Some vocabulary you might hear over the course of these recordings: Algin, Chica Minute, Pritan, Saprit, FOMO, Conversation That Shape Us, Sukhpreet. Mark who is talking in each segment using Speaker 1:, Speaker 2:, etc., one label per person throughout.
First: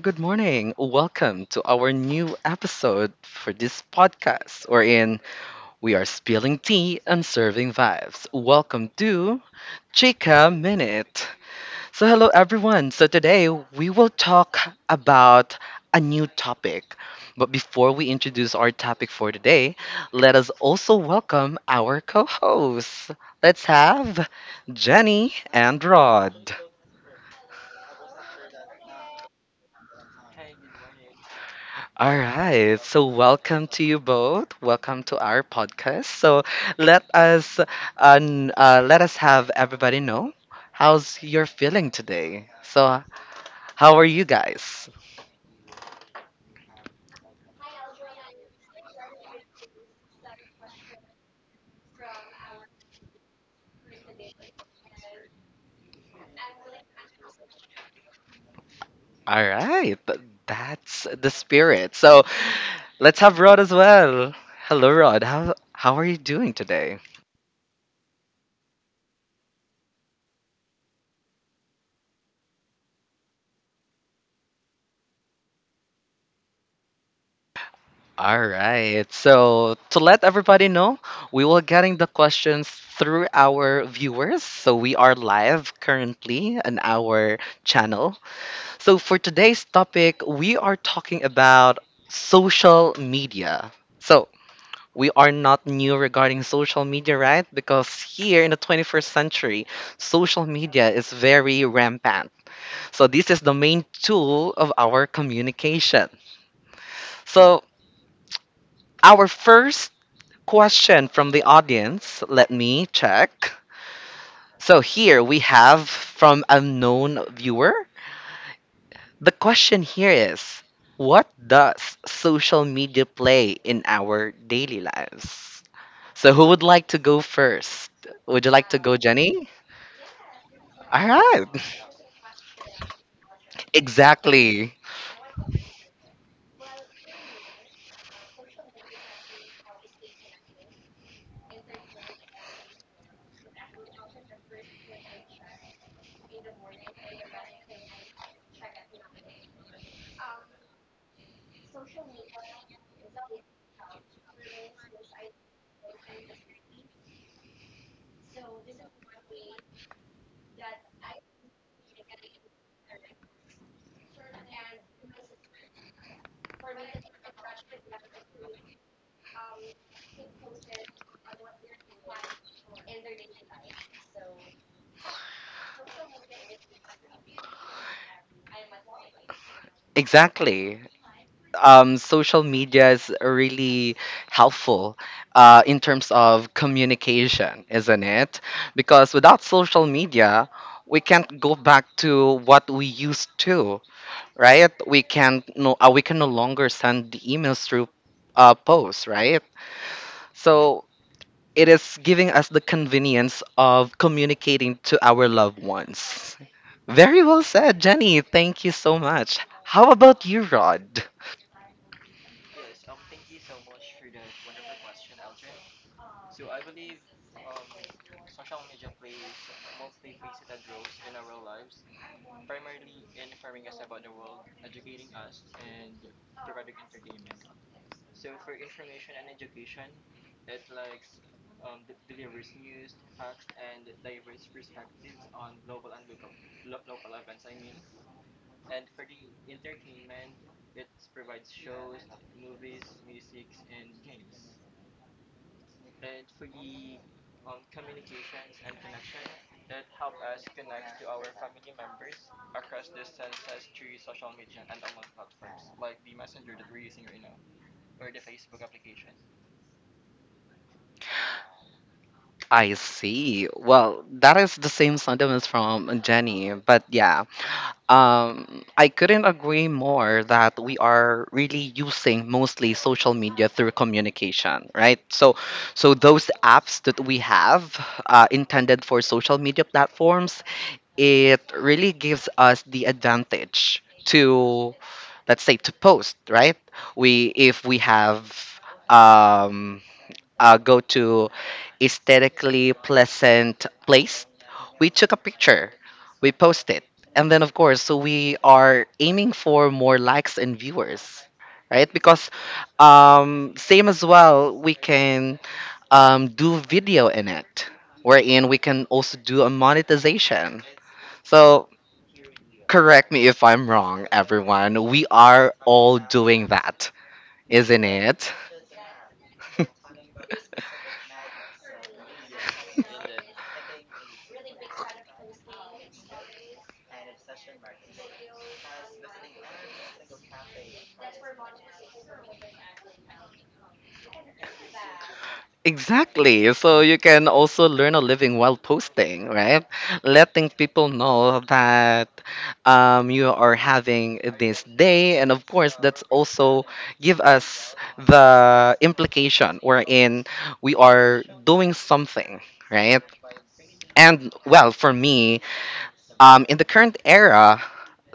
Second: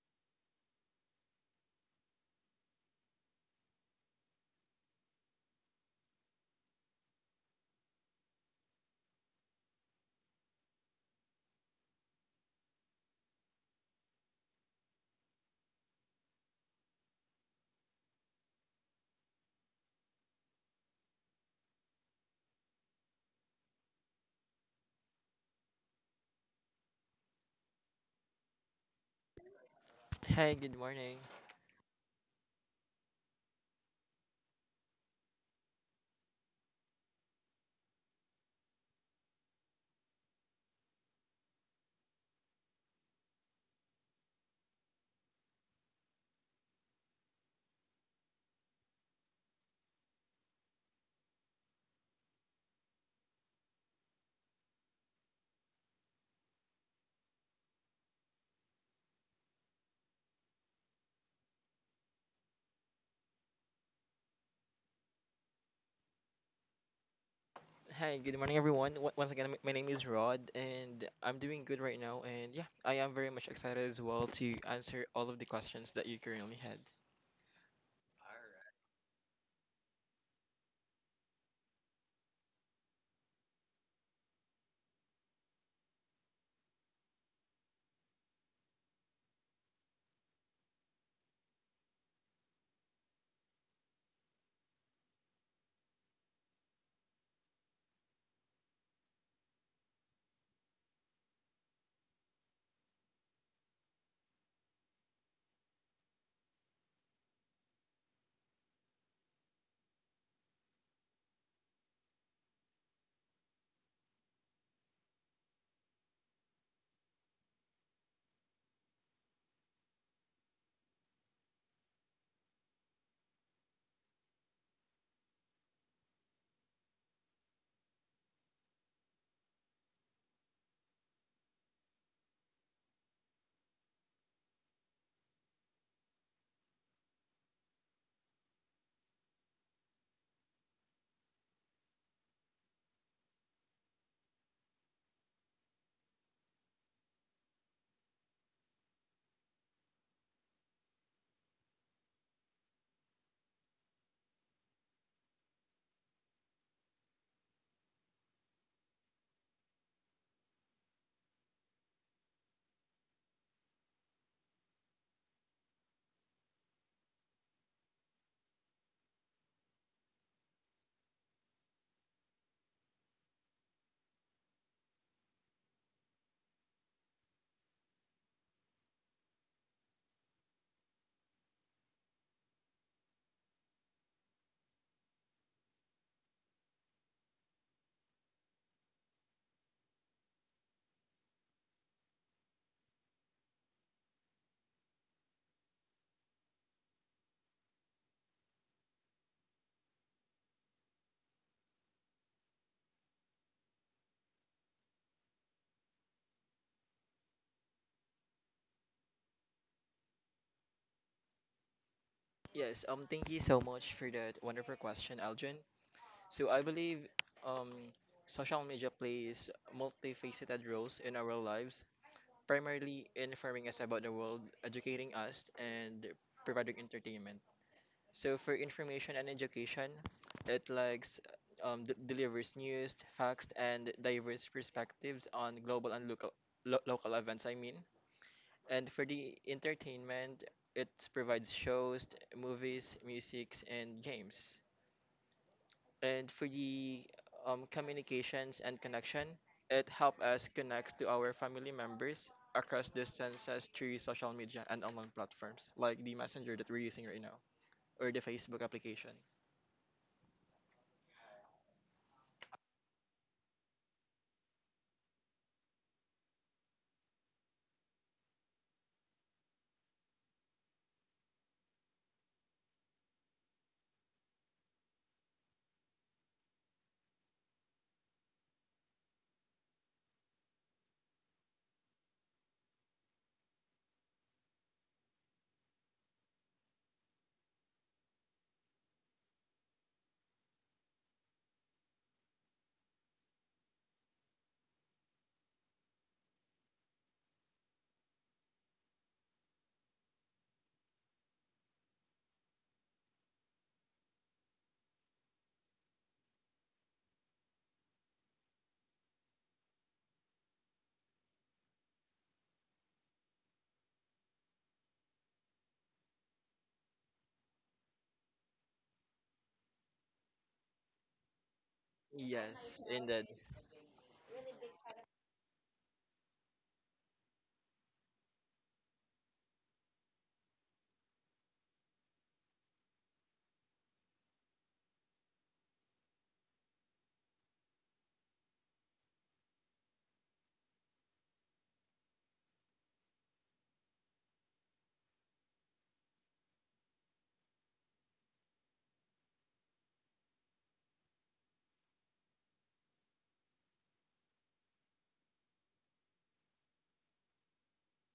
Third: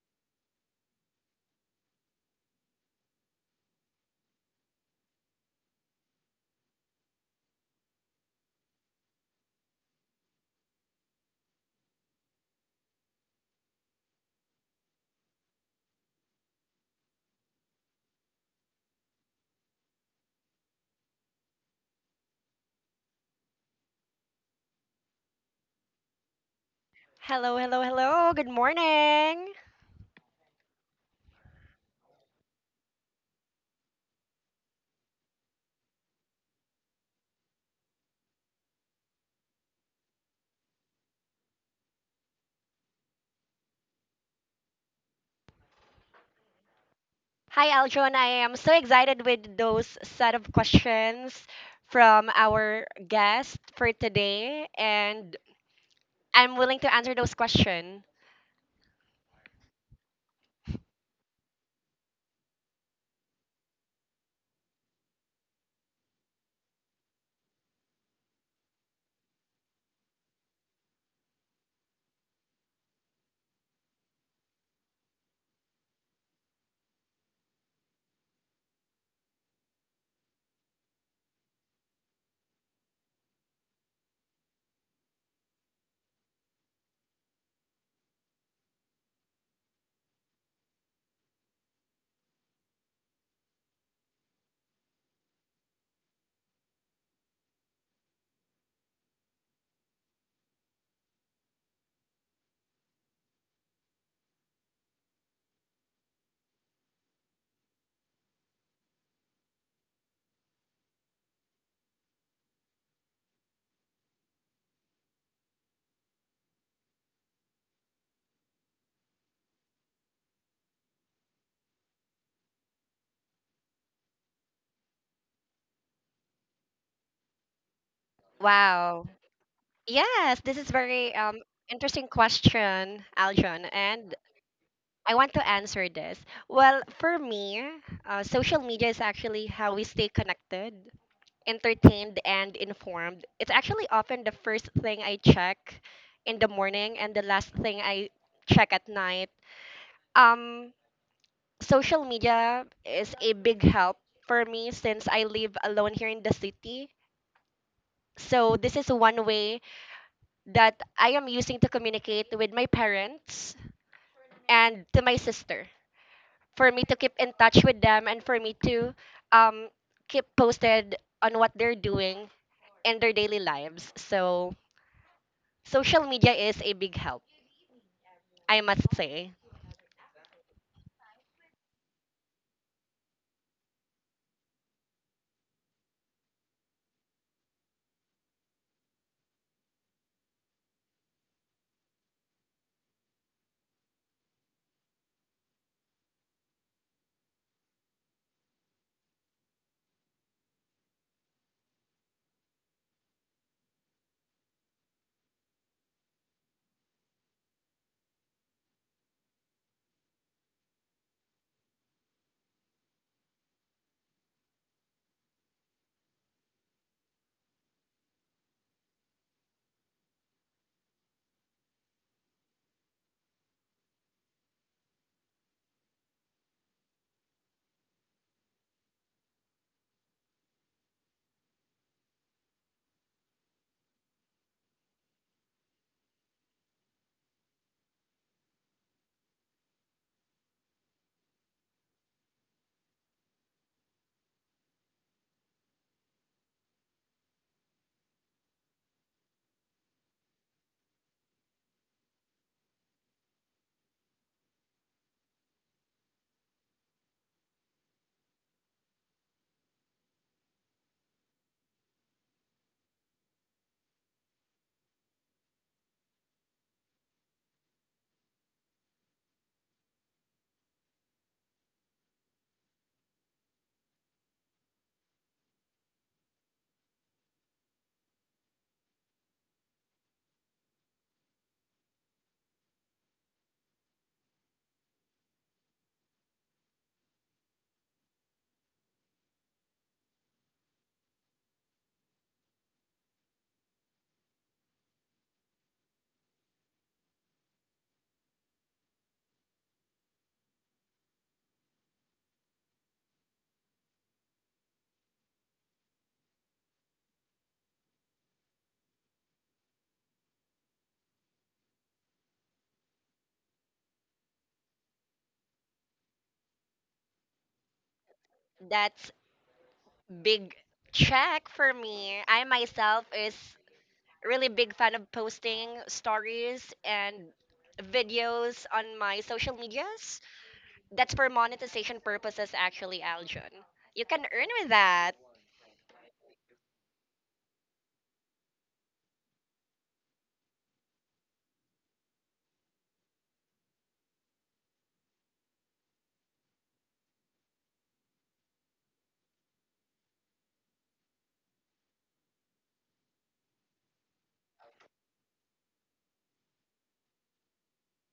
Speaker 1: good morning. Welcome to our new episode for this podcast, wherein we are spilling tea and serving vibes. Welcome to Chica Minute. Hello everyone. Today we will talk about a new topic. But before we introduce our topic for today, let us also welcome our co hosts. Let's have Jenny and Rod.
Speaker 2: Hello, hello, hello. Good morning.
Speaker 3: Hi, good morning.
Speaker 1: All right. So, welcome to you both. Welcome to our podcast. So, let us have everybody know how's your feeling today. So, how are you guys?
Speaker 2: Hi, Aljon. I am so excited with those set of questions from our guest for today, and I'm willing to answer those questions.
Speaker 1: All right. That's the spirit. So, let's have Rod as well. Hello, Rod. How are you doing today?
Speaker 3: Hi, good morning, everyone. Once again, my name is Rod, and I'm doing good right now. And yeah, I am very much excited as well to answer all of the questions that you currently had.
Speaker 1: All right. So to let everybody know, we will getting the questions through our viewers. So we are live currently on our channel. So for today's topic, we are talking about social media. So we are not new regarding social media, right? Because here in the 21st century, social media is very rampant. So this is the main tool of our communication. So our first Question from the audience. Let me check. So here we have from unknown viewer. The question here is what does social media play in our daily lives? So who would like to go first? Would you like to go,
Speaker 2: Wow.
Speaker 1: Jenny?
Speaker 2: Yes, this is
Speaker 1: All
Speaker 2: very
Speaker 1: right.
Speaker 2: interesting question, Aljon, and
Speaker 1: Exactly.
Speaker 2: I want to answer this. Well, for me, social media is actually how we stay connected, entertained and informed. It's actually often the first thing I check in the morning and the last thing I check at night. Um, social media is a big help for me since I live alone here in the city. So this is one way that I am using to communicate with my parents and to my sister for me to keep in touch with them and for me to um, keep posted on what they're doing in their daily lives. So social media is a big help, I must say.
Speaker 1: Exactly. Social media is really helpful in terms of communication, isn't it? Because without social media, we can't go back to what we used to, right? We can no longer send emails through posts, right? So it is giving us the convenience of communicating to our loved ones. Very well said, Jenny. Thank you so much. How about you, Rod?
Speaker 3: Yes, Thank you so much for that wonderful question, Algin. So I believe um, social media plays multifaceted roles in our lives, primarily informing us about the world, educating us, and providing entertainment. So for information and education, it likes delivers news, facts, and diverse perspectives on global and local local events. And for the entertainment, it provides shows, movies, musics, and games. And for the communications and connection, it helps us connect to our family members across distances through social media and online platforms like the messenger that we're using right now or the Facebook application.
Speaker 1: I see. Well, that is the same sentiments from Jenny. But yeah, I couldn't agree more that we are really using mostly social media through communication, right? So those apps that we have intended for social media platforms, it really gives us the advantage to, let's say, to post, right? We if we have. Um, Go to aesthetically pleasant place, we took a picture, we post it, and then of course, so we are aiming for more likes and viewers, right? Because same as well, we can do video in it, wherein we can also do a monetization. So correct me if I'm wrong, everyone. We are all doing that, isn't it?
Speaker 2: That's big check for me. I
Speaker 3: Yes,
Speaker 2: myself
Speaker 3: indeed.
Speaker 2: is really big fan of posting stories and videos on my social medias. That's for monetization purposes actually, Aljon. You can earn with that.
Speaker 1: Exactly. So you can also learn a living while posting, right? Letting people know that you are having this day. And of course, that's also give us the implication wherein we are doing something, right? And well, for me, in the current era,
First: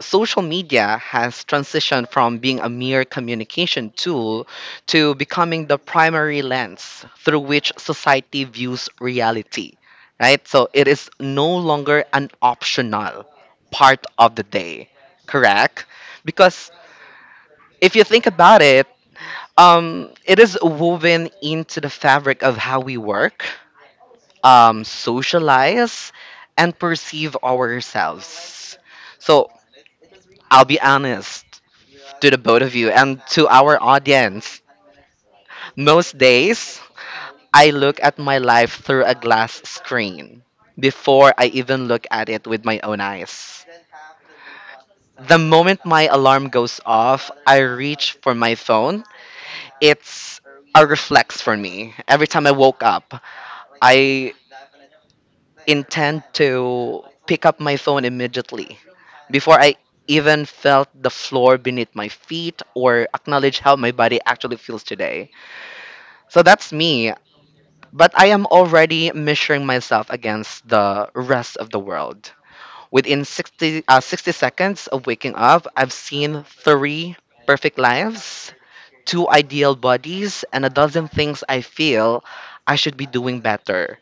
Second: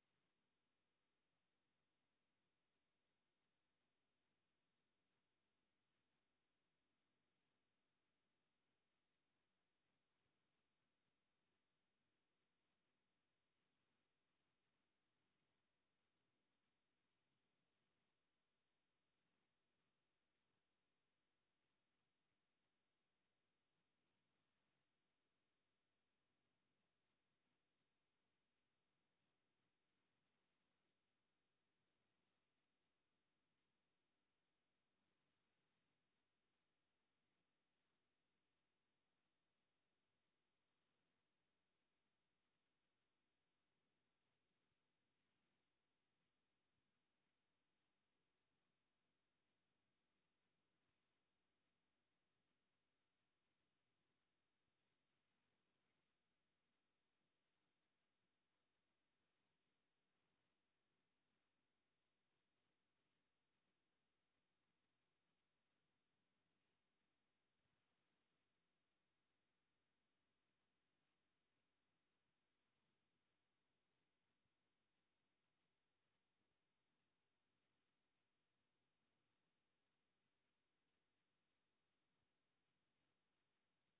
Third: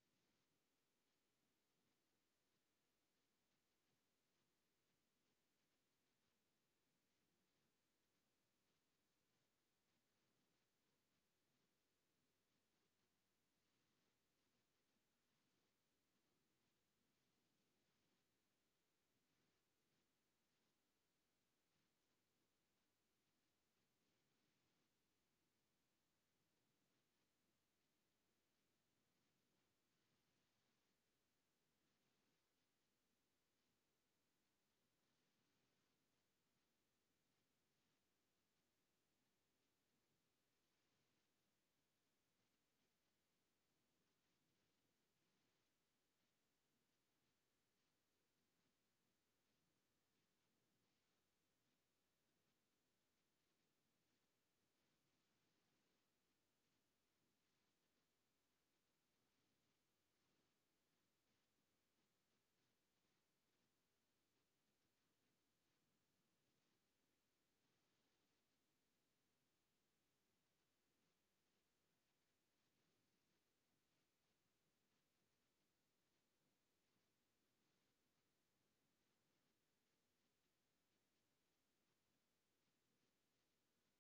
Speaker 1: social media has transitioned from being a mere communication tool to becoming the primary lens through which society views reality, right? So it is no longer an optional part of the day, correct? Because if you think about it, it is woven into the fabric of how we work socialize, and perceive ourselves. So I'll be honest to the both of you and to our audience. Most days, I look at my life through a glass screen before I even look at it with my own eyes. The moment my alarm goes off, I reach for my phone. It's a reflex for me. Every time I woke up, I intend to pick up my phone immediately before I even felt the floor beneath my feet or acknowledge how my body actually feels today. So that's me, but I am already measuring myself against the rest of the world. Within 60 seconds of waking up, I've seen three perfect lives, two ideal bodies, and a dozen things I feel I should be doing better.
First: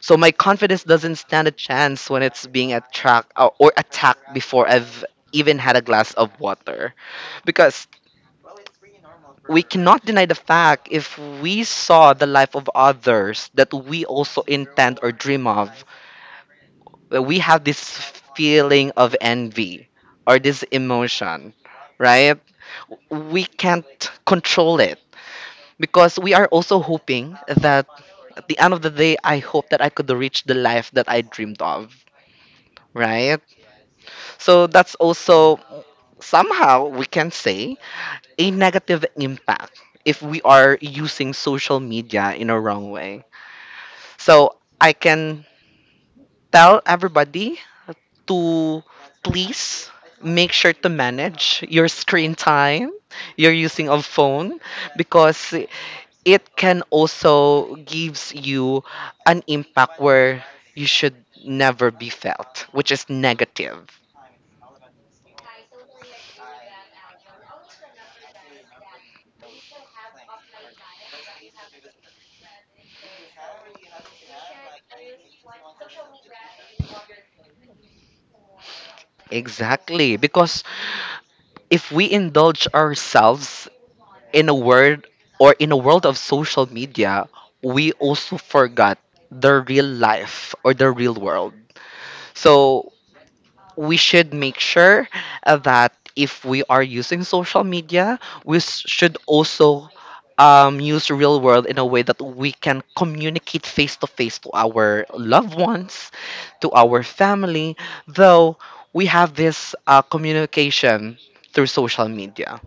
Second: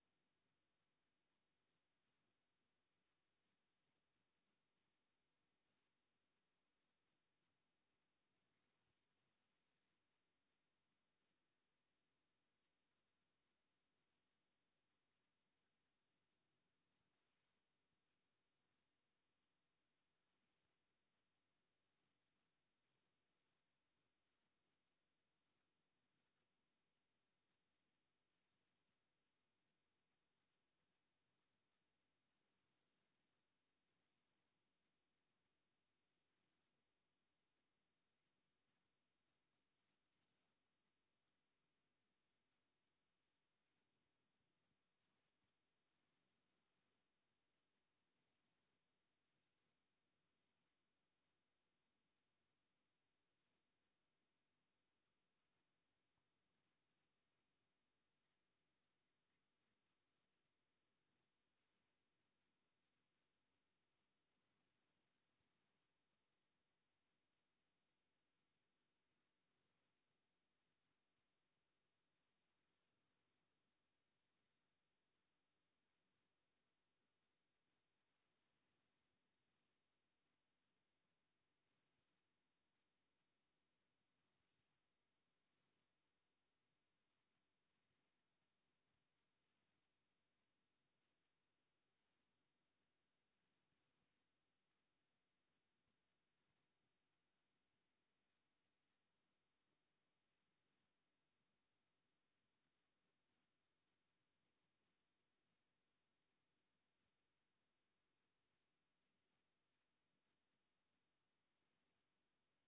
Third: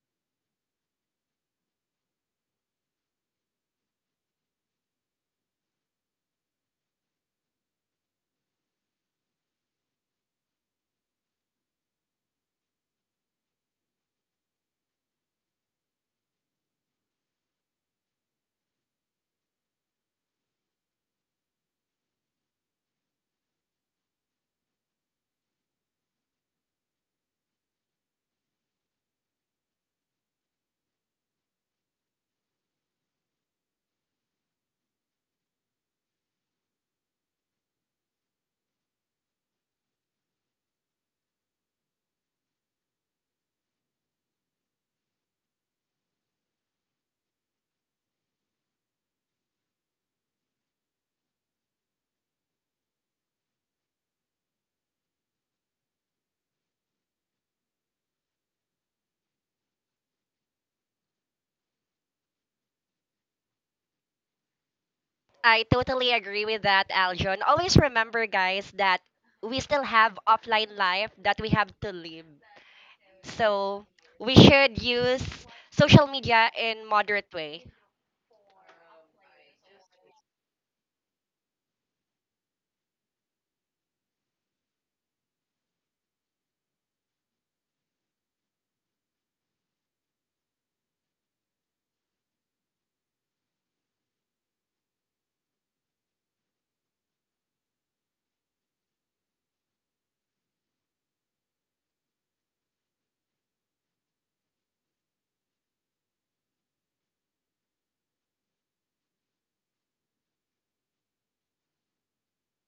Speaker 1: So my confidence doesn't stand a chance when it's being attract or attacked before I've even had a glass of water. Because we cannot deny the fact if we saw the life of others that we also intend or dream of, that we have this feeling of envy or this emotion, right? We can't control it because we are also hoping that at the end of the day, I hope that I could reach the life that I dreamed of, right? So that's also somehow we can say a negative impact if we are using social media in a wrong way. So I can tell everybody to please make sure to manage your screen time your using of phone because it can also gives you an impact where you should never be felt which is negative
Speaker 2: I totally agree with that, Aljon. Always remember guys that we still have offline life that we have to live. So we should use social media in moderate way.
Speaker 1: exactly because if we indulge ourselves in a word or in a world of social media we also forgot the real life or the real world so we should make sure that if we are using social media, we should also use real world in a way that we can communicate face to face to our loved ones, to our family, though we have this communication through social media.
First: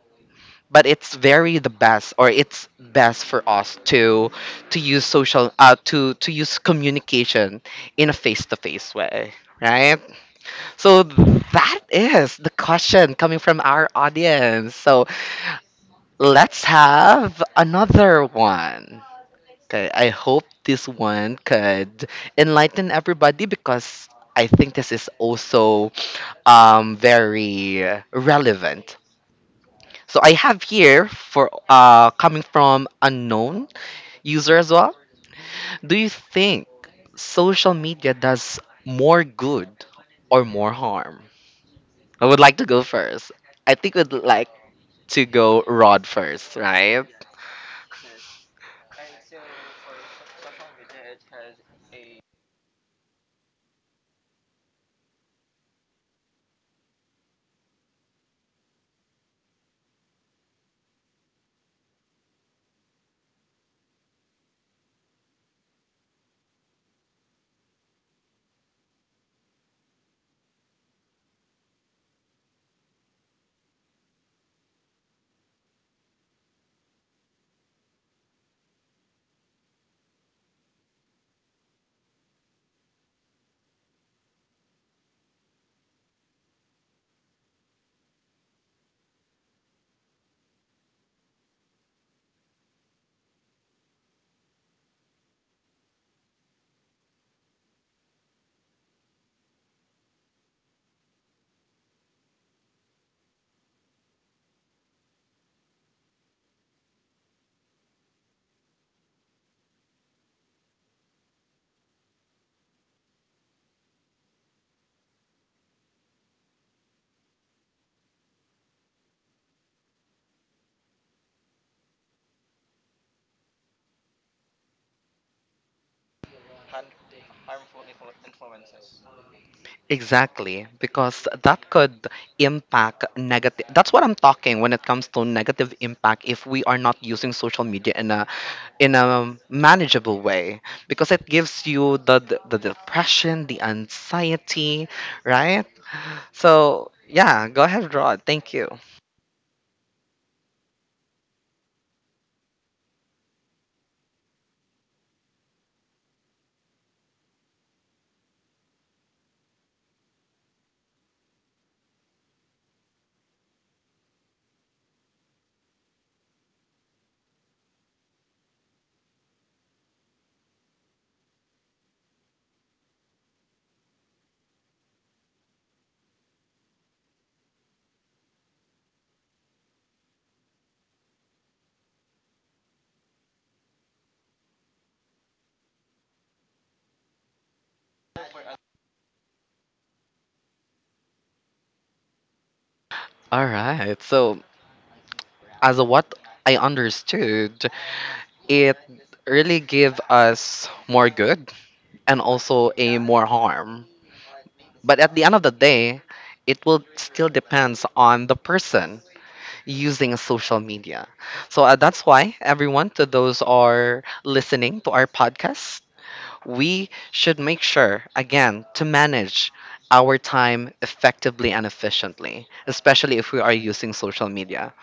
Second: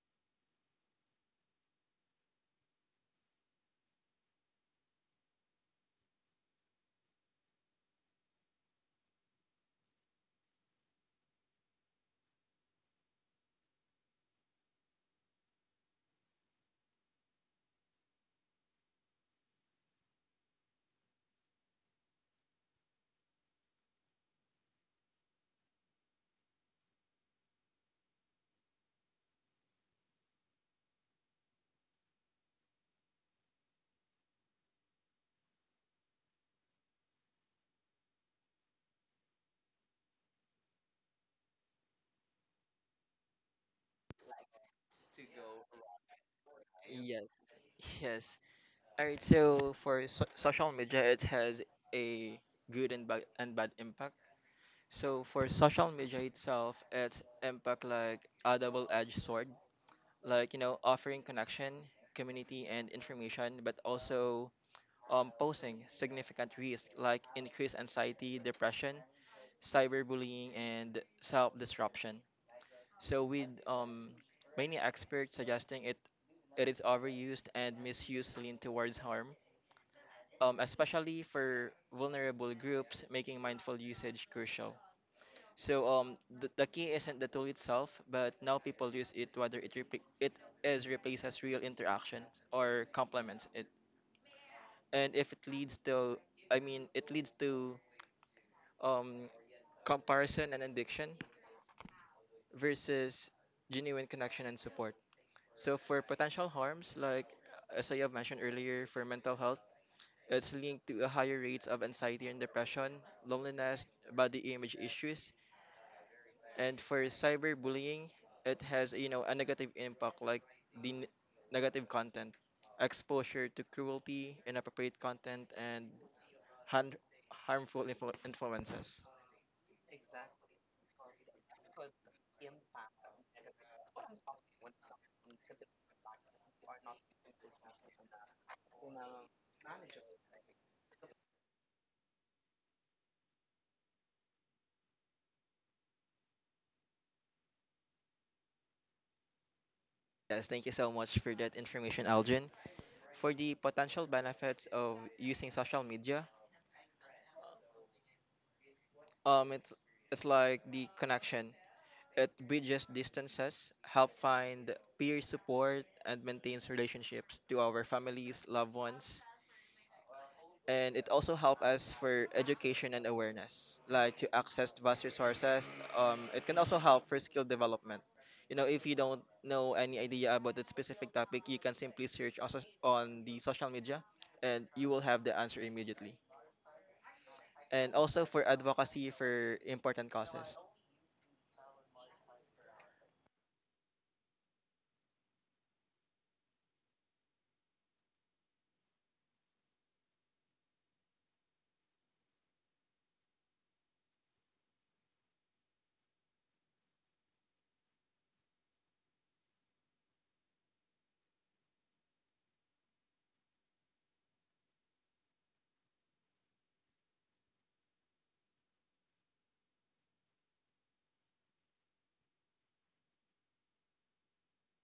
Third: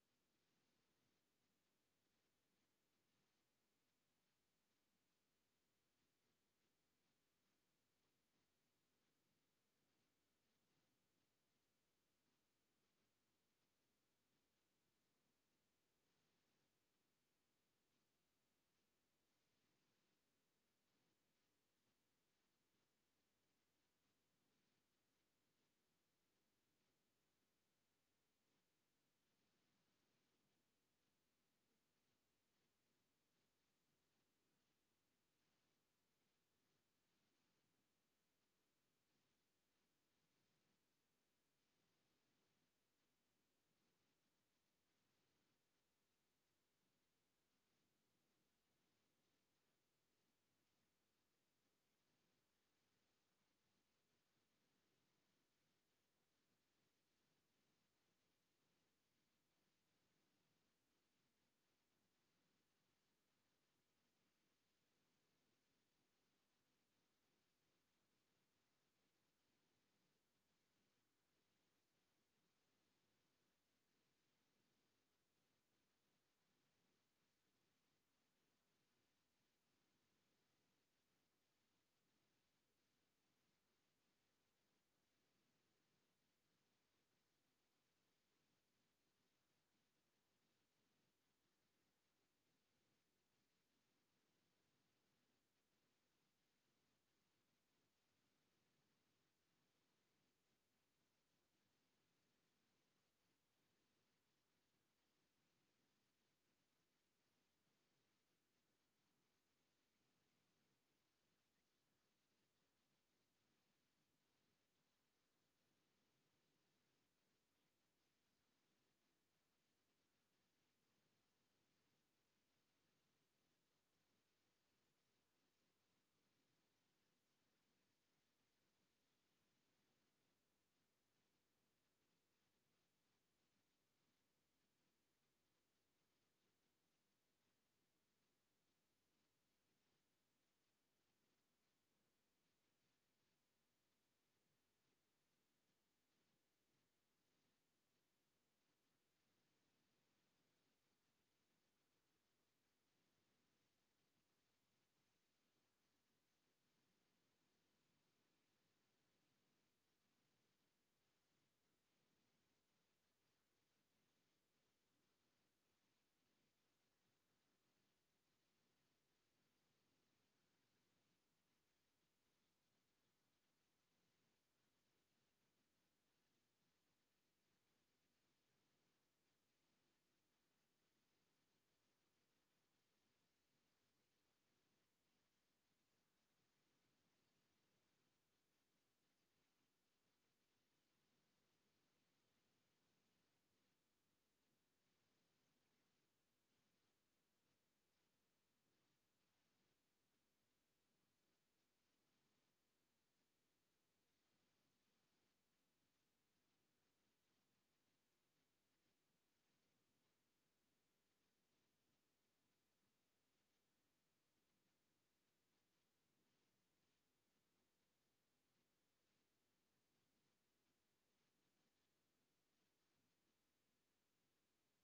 Speaker 1: But it's very the best, or It's best for us to use communication in a face to face way, right? So that is the question coming from our audience. So let's have another one. Okay, I hope this one could enlighten everybody because I think this is also very relevant. So I have here for coming from unknown user as well. Do you think social media does more good or more harm? I would like to go first. I think we'd like to go Rod first, right?
Speaker 3: Yes, yes. All right. So social media, it has a good and bad impact. So for social media itself, its impact like a double-edged sword, like you know, offering connection, community, and information, but also posing significant risk like increased anxiety, depression, cyberbullying, and self-disruption. So with many experts suggesting it, it is overused and misused lean towards harm, especially for vulnerable groups, making mindful usage crucial. So the key isn't the tool itself, but now people use it whether it is replaces real interactions or complements it, and if it leads to um, comparison and addiction versus genuine connection and support. So for potential harms, like as I have mentioned earlier, for mental health, it's linked to a higher rates of anxiety and depression, loneliness, body image issues, and for cyberbullying, it has you know a negative impact like the n- negative content, exposure to cruelty, inappropriate content, and han- harmful influences.
Speaker 1: Exactly, because that could impact negative. That's what I'm talking when it comes to negative impact if we are not using social media in a manageable way, because it gives you the depression, the anxiety, right? So yeah, go ahead, Rod. Thank you.
Speaker 3: Yes, thank you so much for that information, Algin. For the potential benefits of using social media, Um, it's it's like the connection. It bridges distances, help find peer support, and maintains relationships to our families, loved ones, and it also help us for education and awareness, like to access vast resources. It can also help for skill development. You know, if you don't know any idea about a specific topic, you can simply search also on the social media, and you will have the answer immediately. And also for advocacy for important causes.
Speaker 1: All right. So as a what I understood, it really give us more good and also a more harm but at the end of the day it will still depends on the person using social media so that's why everyone to those are listening to our podcast we should make sure again to manage our time effectively and efficiently especially if we are using social media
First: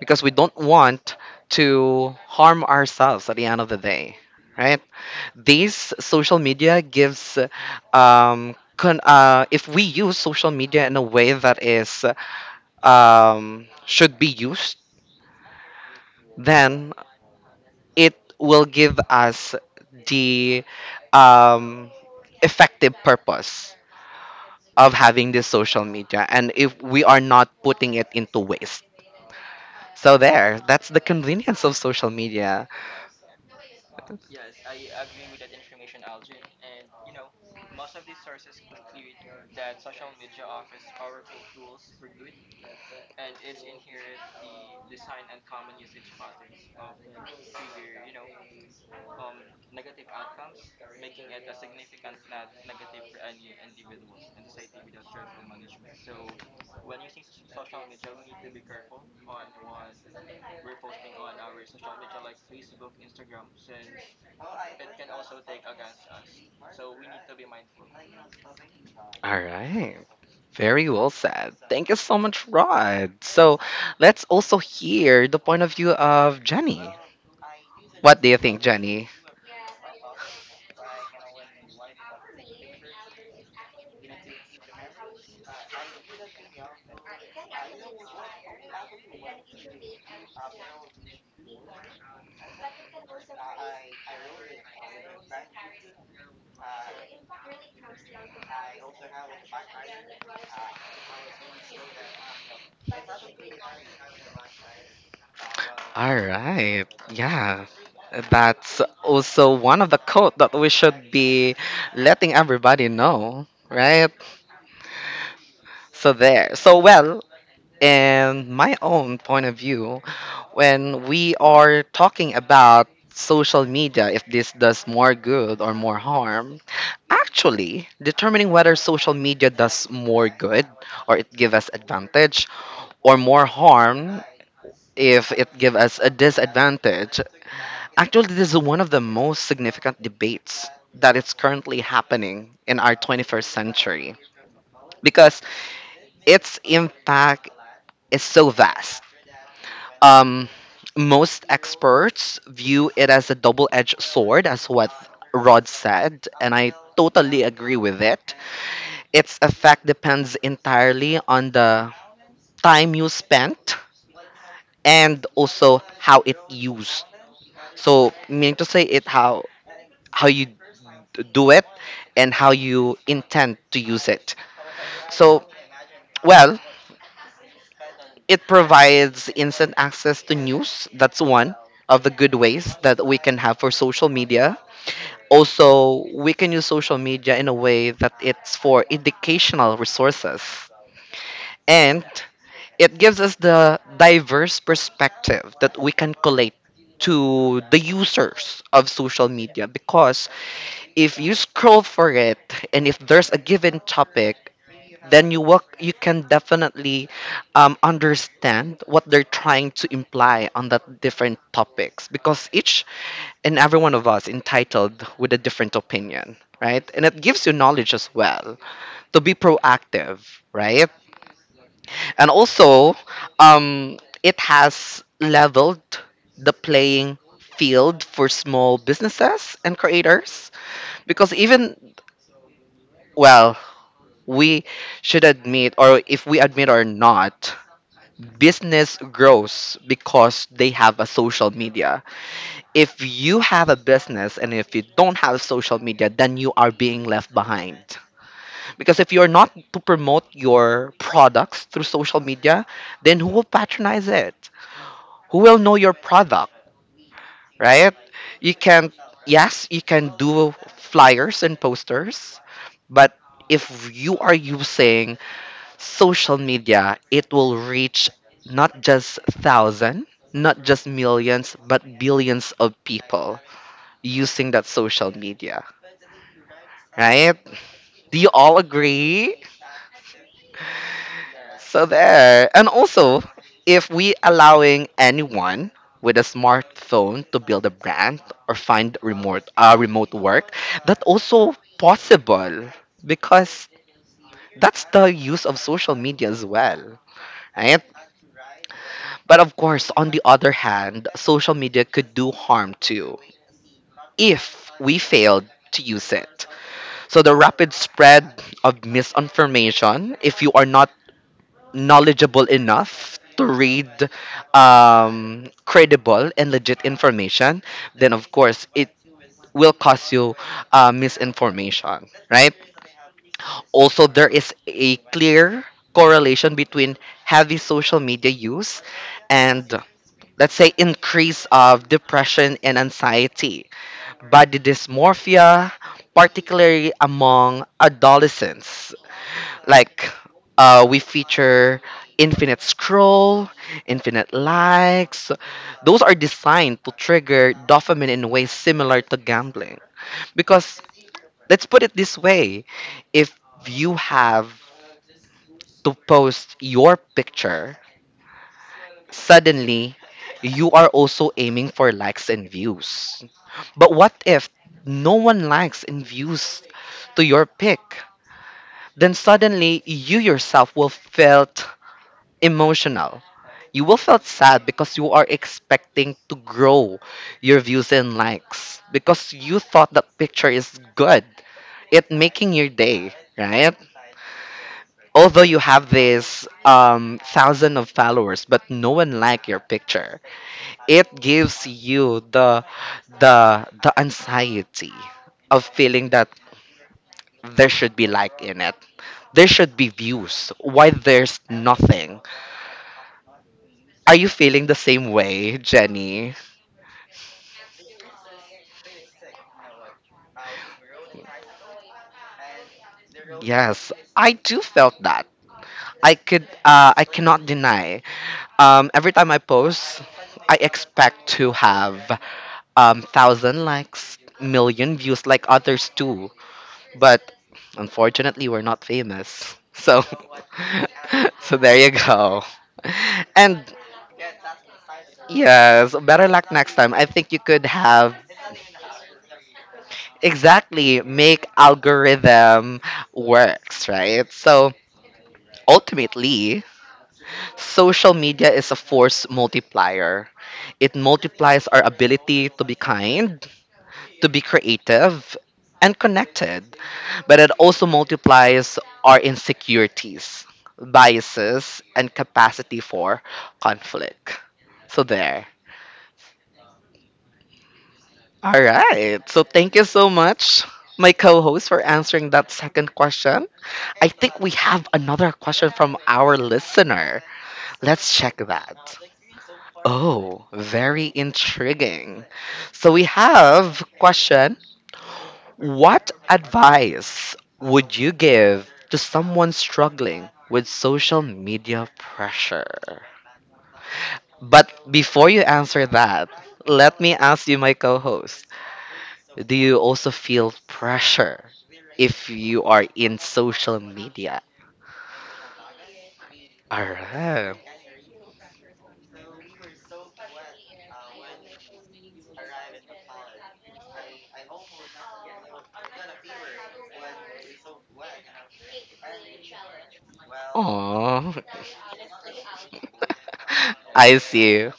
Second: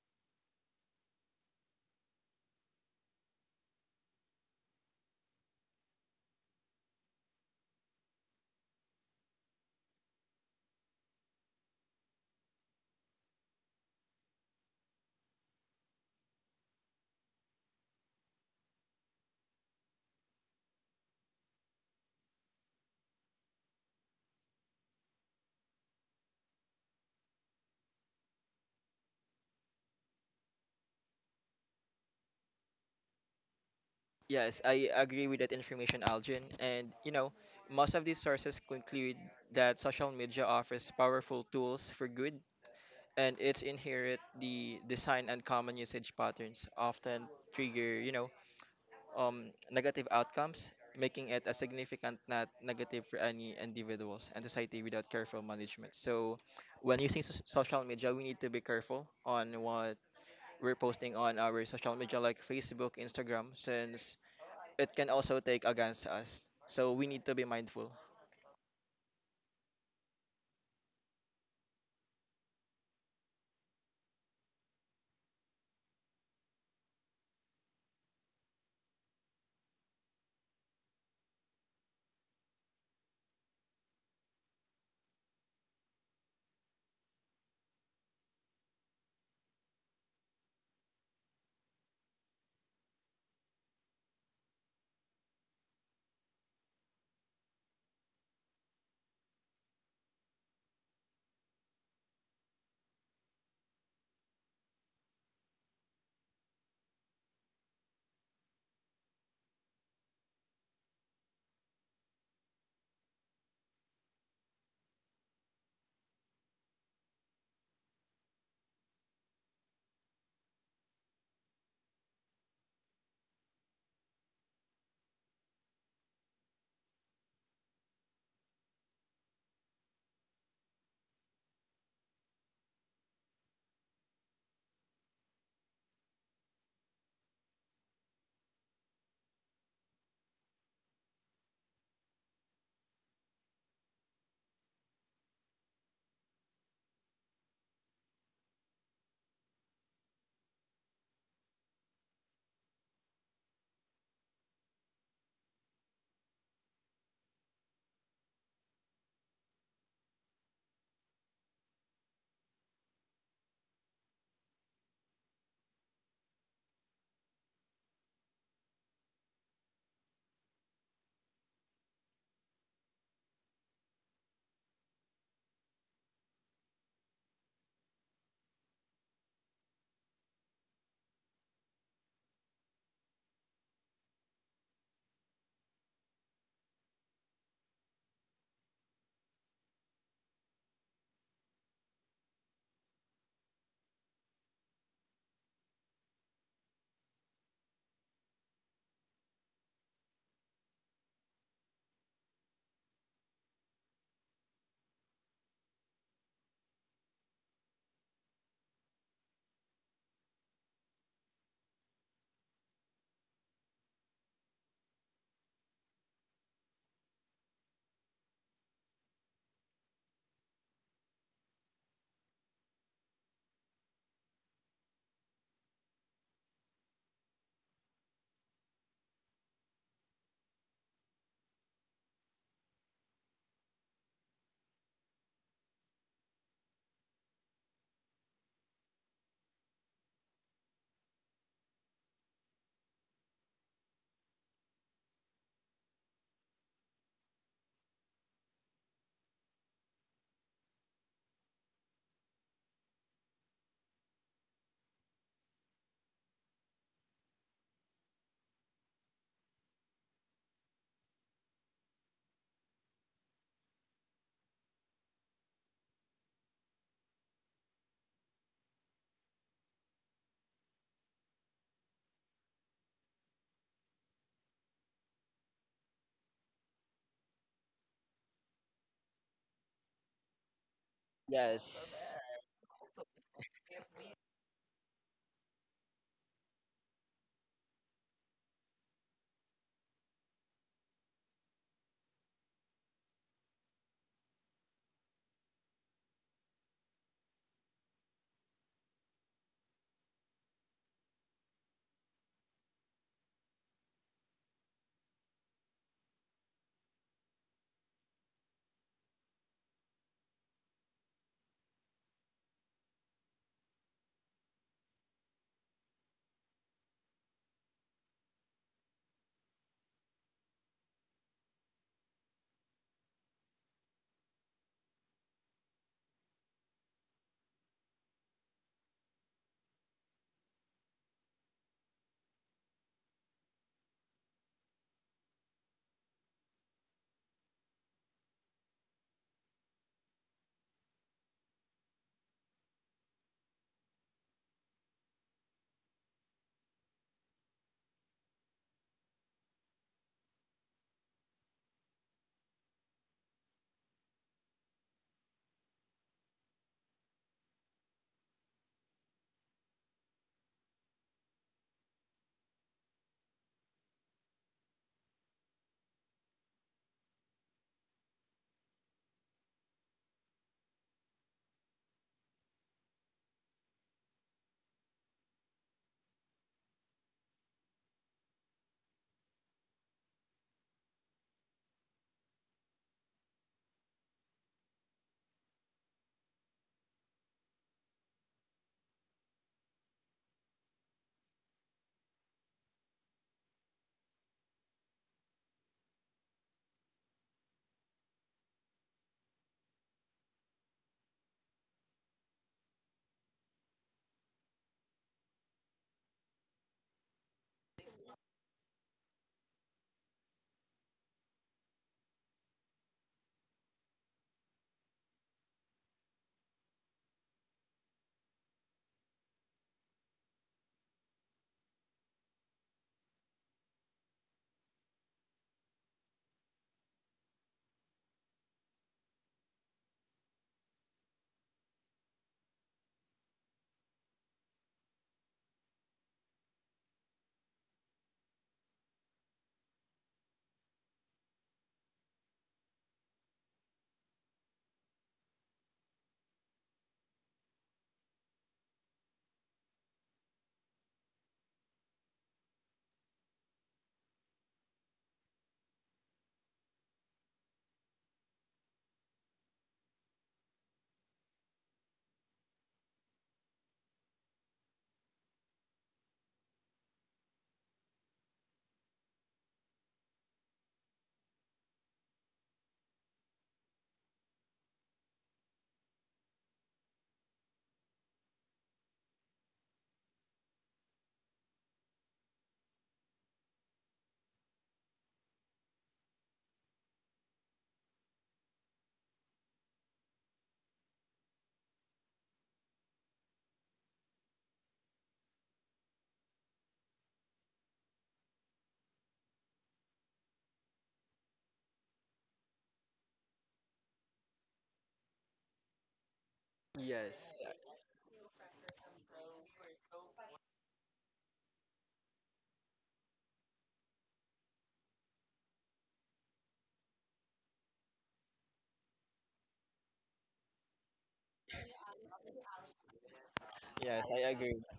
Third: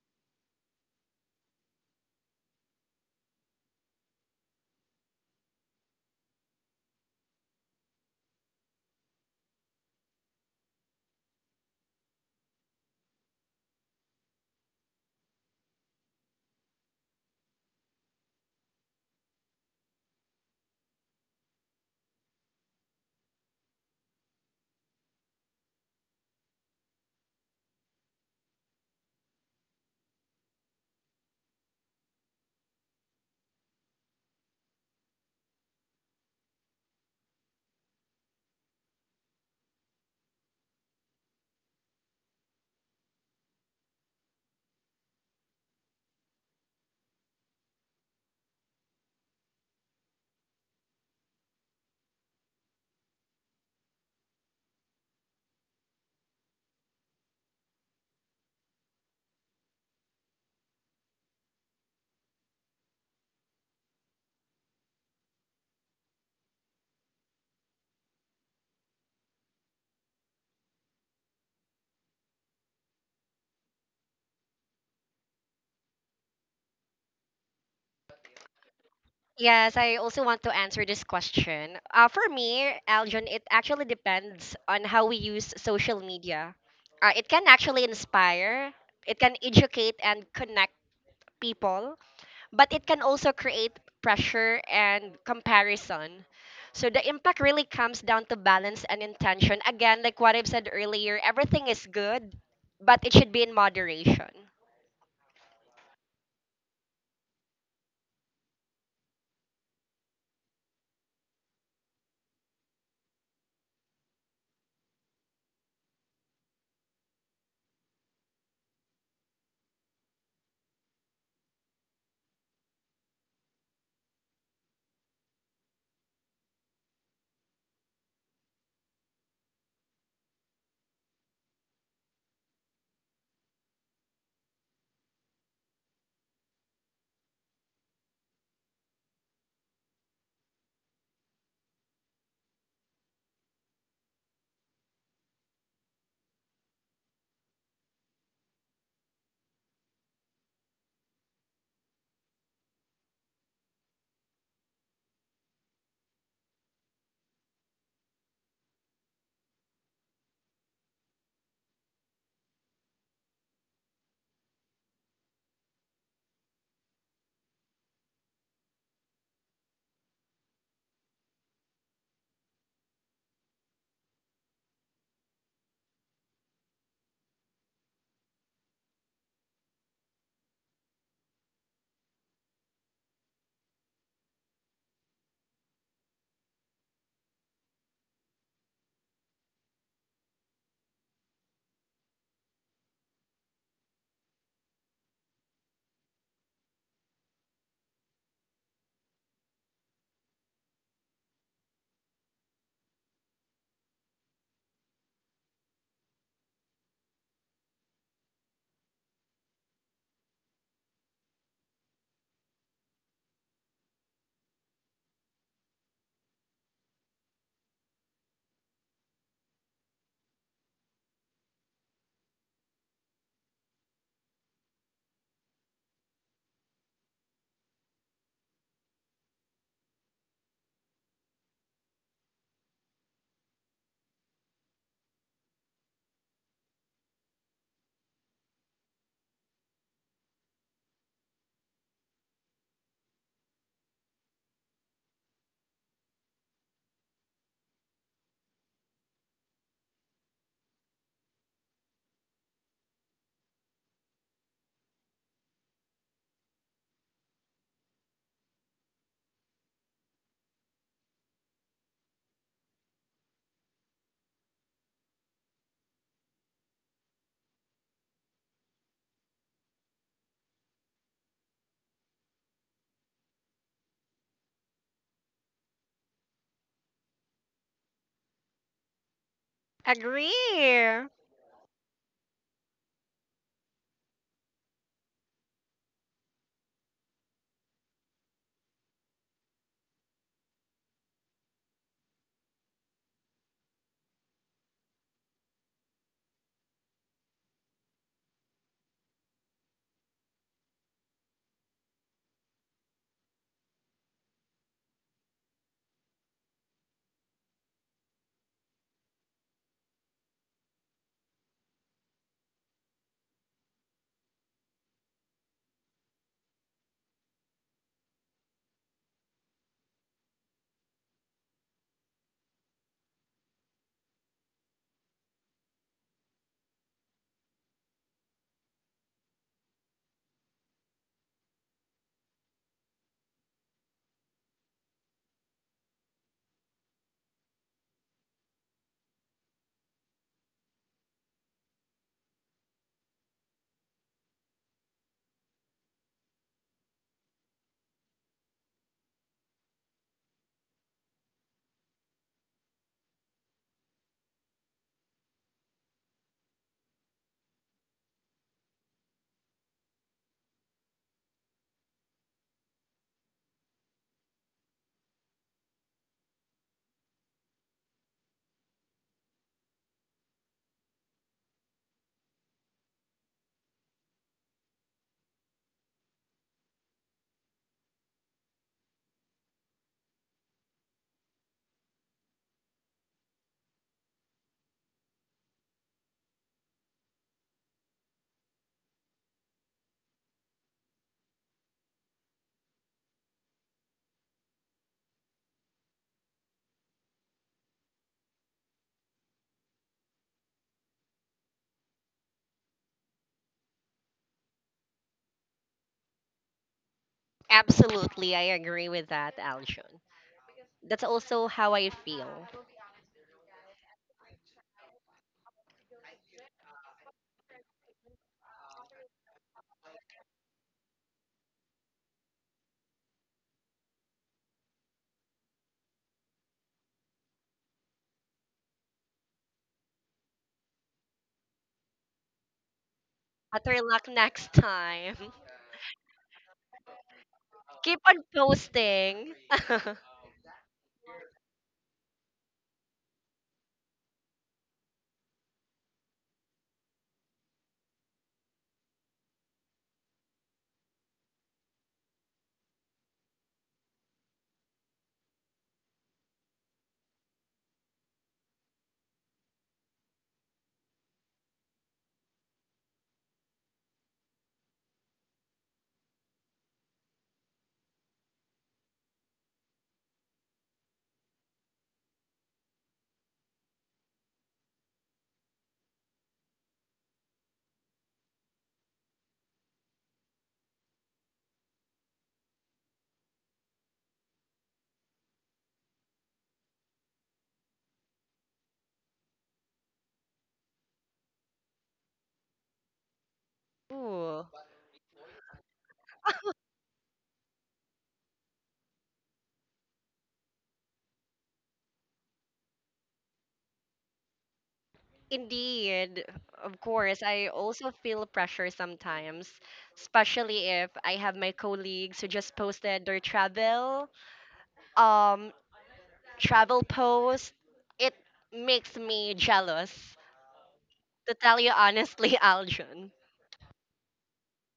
Speaker 1: because we don't want to harm ourselves at the end of the day right these social media gives if we use social media in a way that is should be used then it will give us the um effective purpose of having this social media and if we are not putting it into waste so there that's the convenience of social media.
Speaker 3: Yes, I agree with that information, Algin. And, you know, most of these sources conclude that social media offers powerful tools for good, and its inherent the design and common usage patterns often trigger, you know, negative outcomes, making it a significant net negative for any individuals and society without careful management. So, when using social media, we need to be careful on what we're posting on our social media like Facebook, Instagram, since it can also take against us. So we need to be mindful.
Speaker 1: All right. Very well said. Thank you so much, Rod. So let's also hear the point of view of Jenny. What do you think, Jenny?
Speaker 2: Yes, I also want to answer this question. For me, Aljon, it actually depends on how we use social media. It can actually inspire, it can educate and connect people, but it can also create pressure and comparison. So the impact really comes down to balance and intention. Again, like what I've said earlier, everything is good, but it should be in moderation.
Speaker 1: All right. Yeah. That's also one of the code that we should be letting everybody know, right? So there. So well, in my own point of view, when we are talking about social media, if this does more good or more harm, actually determining whether social media does more good or it give us advantage or more harm if it give us a disadvantage actually this is one of the most significant debates that is currently happening in our 21st century because its impact is so vast um, most experts view it as a double edged sword, as what Rod said, and I totally agree with it. Its effect depends entirely on the time you spent and also how it used. So, meaning to say, it how you do it and how you intend to use it. So, well, It provides instant access to news. That's one of the good ways that we can have for social media. Also, we can use social media in a way that it's for educational resources. And it gives us the diverse perspective that we can collate to the users of social media because if you scroll for it and if there's a given topic then you can definitely understand what they're trying to imply on that different topics because each and every one of us entitled with a different opinion right and it gives you knowledge as well to be proactive right and also um, it has leveled the playing field for small businesses and creators because even well we should admit or if we admit or not business grows because they have a social media. If you have a business and if you don't have social media, then you are being left behind. Because if you're not to promote your products through social media, then who will patronize it? Who will know your product, right? You can, yes, you can do flyers and posters, but if you are using social media, it will reach not just thousand, not just millions, but billions of people using that social media, right? Do you all agree?
Speaker 2: Agree.
Speaker 1: So
Speaker 3: Yes.
Speaker 1: there. And also, if we allowing anyone with a smartphone to build a brand or find remote remote work, that also possible because that's the use of social media as well, right? But of course, on the other hand, social media could do harm too if we failed to use it. So the rapid spread of misinformation, if you are not knowledgeable enough to read credible and legit information, then of course it will cause you misinformation, right? Also, there is a clear correlation between heavy social media use and, let's say, increase of depression and anxiety, body dysmorphia, particularly among adolescents. Like we feature infinite scroll, infinite likes. Those are designed to trigger dopamine in ways similar to gambling. Because, let's put it this way, if you have to post your picture. Suddenly, you are also aiming for likes and views. But what if no one likes and views to your pic? Then suddenly you yourself will felt emotional. You will felt sad because you are expecting to grow your views and likes because you thought that picture is good. It making your day, right? Although you have this thousand of followers, but no one like your picture, it gives you the the anxiety of feeling that there should be like in it, there should be views, why there's nothing. Are you feeling the same way, Jenny?
Speaker 2: Absolutely, I agree with that, Aljun. That's also how I feel.
Speaker 1: Yes, I do felt that. I could I cannot deny, every time I post, I expect to have thousand likes, million views like others do. But unfortunately, we're not famous. So, so there you go. And
Speaker 2: Better luck next time.
Speaker 1: yes, better luck next time. I think you could
Speaker 2: Keep
Speaker 1: have
Speaker 2: on posting.
Speaker 1: exactly make algorithm works, right? So ultimately, social media is a force multiplier. It multiplies our ability to be kind, to be creative, and connected. But it also multiplies our insecurities, biases, and capacity for conflict. So, there. All right. So, thank you so much, my co host, for answering that second question. I think we have another question from our listener. Let's check that. Oh, very intriguing. So we have question: what advice would you give to someone struggling with social media pressure?
Speaker 2: Ooh,
Speaker 1: But before you answer that, let me ask you, my co host, do you also feel pressure if you are in social media?
Speaker 2: indeed. Of course,
Speaker 3: Yes.
Speaker 2: I
Speaker 1: Alright.
Speaker 2: also feel pressure sometimes, especially if I have my colleagues who just posted their travel, um, travel post. It makes me jealous.
Speaker 1: Aww.
Speaker 2: To tell you honestly, Aljun.
Speaker 3: Yes,
Speaker 1: I
Speaker 3: I agree.
Speaker 1: see. All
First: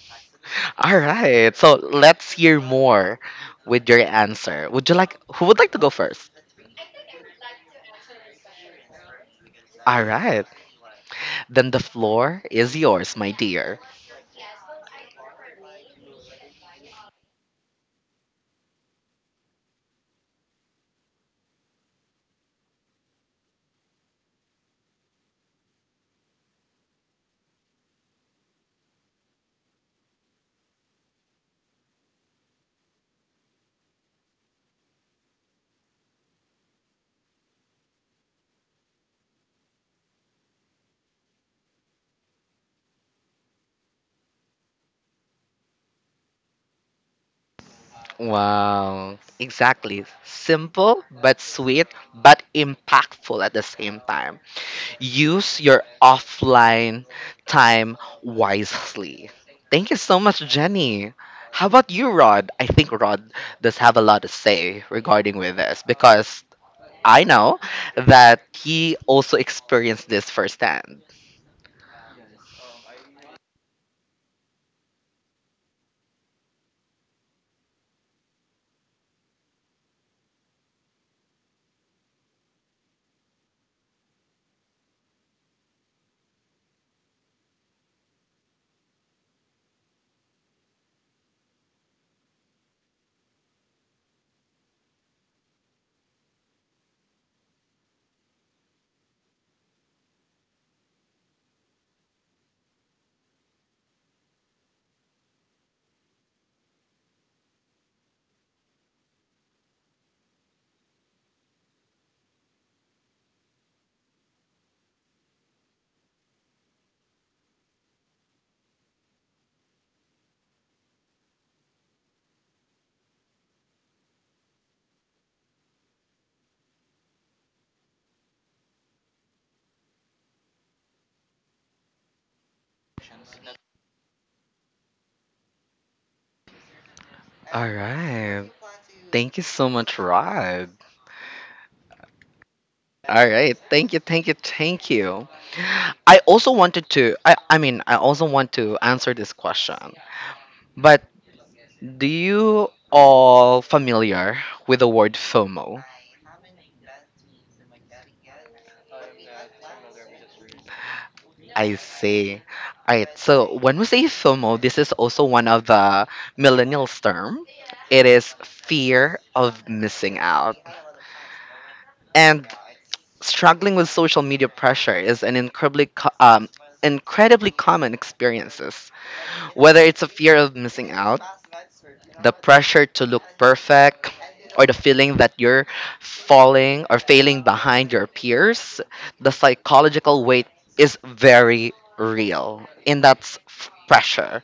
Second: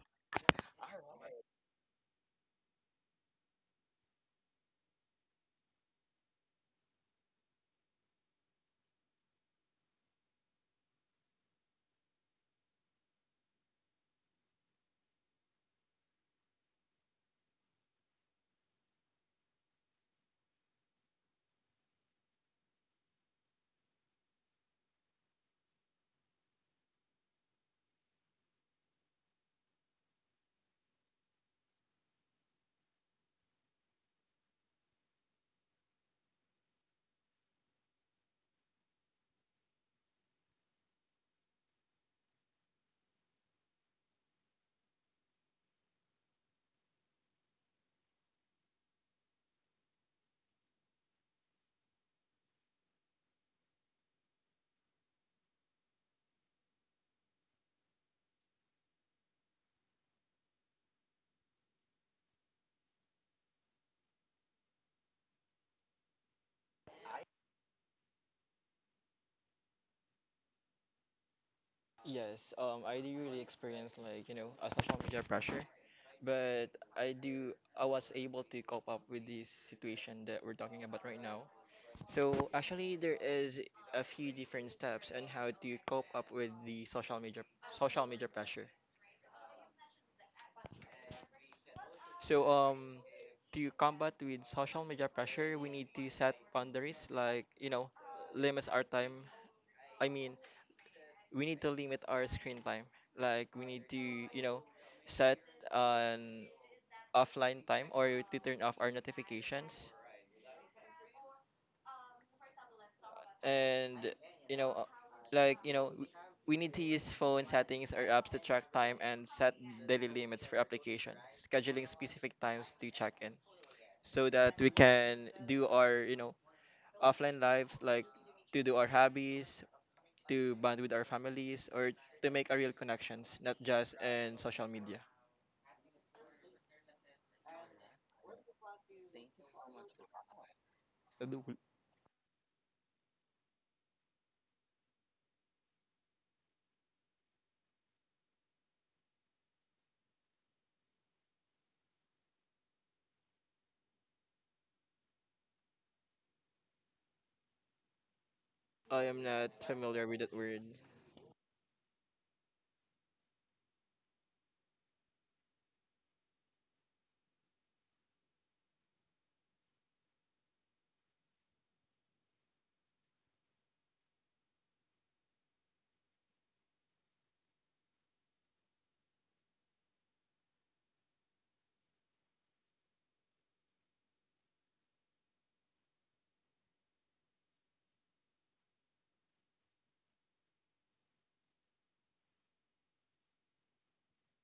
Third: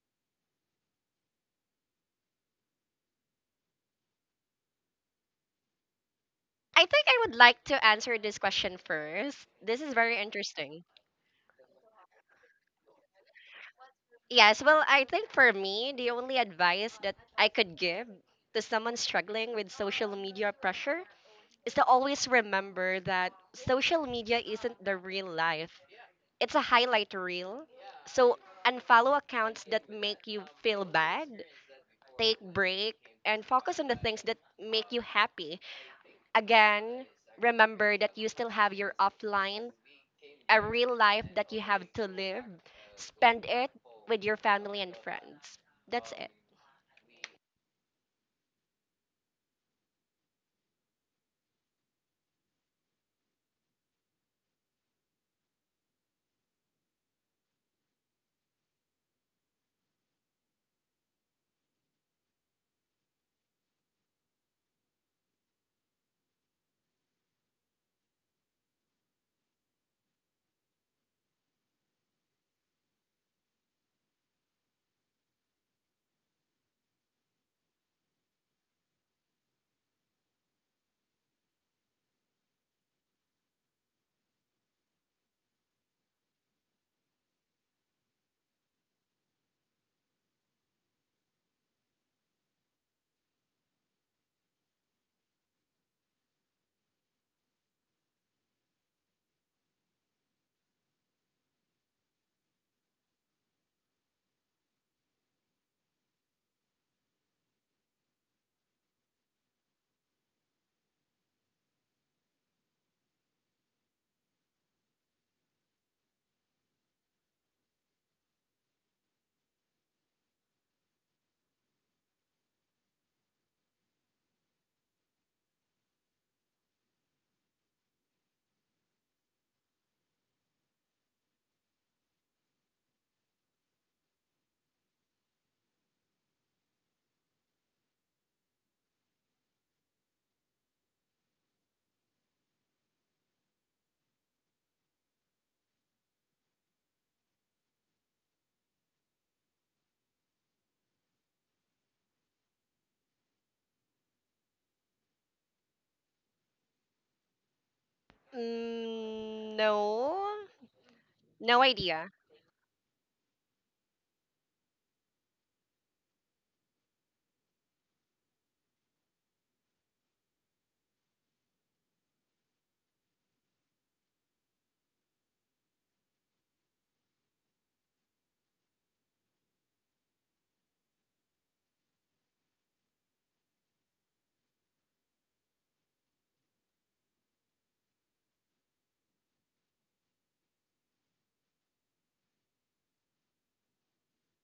Speaker 1: right. So let's hear more with your answer. Would you like, who would like to go first?
Speaker 2: I think I would like to answer this question first. This is
Speaker 1: All
Speaker 2: very
Speaker 1: right.
Speaker 2: interesting.
Speaker 1: Then the floor is yours, my dear.
Speaker 2: Yes, well, I think for me, the only advice that I could give to someone struggling with social media pressure is to always remember that social media isn't the real life, it's a highlight reel. So, unfollow accounts that make you feel bad, take break, and focus on the things that make you happy. Again, remember that you still have your offline, a real life that you have to live. Spend it with your family and friends. That's it.
Speaker 1: Wow. Exactly. Simple but sweet, but impactful at the same time. Use your offline time wisely. Thank you so much, Jenny. How about you, Rod? I think Rod does have a lot to say regarding with this because I know that he also experienced this firsthand.
Speaker 3: Yes, I do really experience like you know a social media pressure, but I was able to cope up with this situation that we're talking about right now. So actually, there is a few different steps on how to cope up with the social media pressure. So to combat with social media pressure, we need to set boundaries like, you know, limits our time. I mean, we need to limit our screen time. Like we need to, you know, set an offline time or to turn off our notifications and you know uh, like you know w- we need to use phone settings or apps to track time and set daily limits for applications. Scheduling specific times to check in so that we can do our you know offline lives, like to do our hobbies, to bond with our families, or to make our real connections, not just in social media.
Speaker 1: All right. Thank you so much, Rod. All right. Thank you, thank you, thank you. I also wanted to I also want to answer this question. But do you all familiar with the word FOMO?
Speaker 3: I am
Speaker 2: Mm,
Speaker 3: not familiar
Speaker 2: no,
Speaker 3: with that word.
Speaker 2: no
Speaker 1: I
Speaker 2: idea.
Speaker 1: see. All right. So when we say FOMO, this is also one of the millennials term. It is fear of missing out. And struggling with social media pressure is an incredibly incredibly common experiences. Whether it's a fear of missing out, the pressure to look perfect, or the feeling that you're falling or failing behind your peers, the psychological weight is very real, and that's pressure.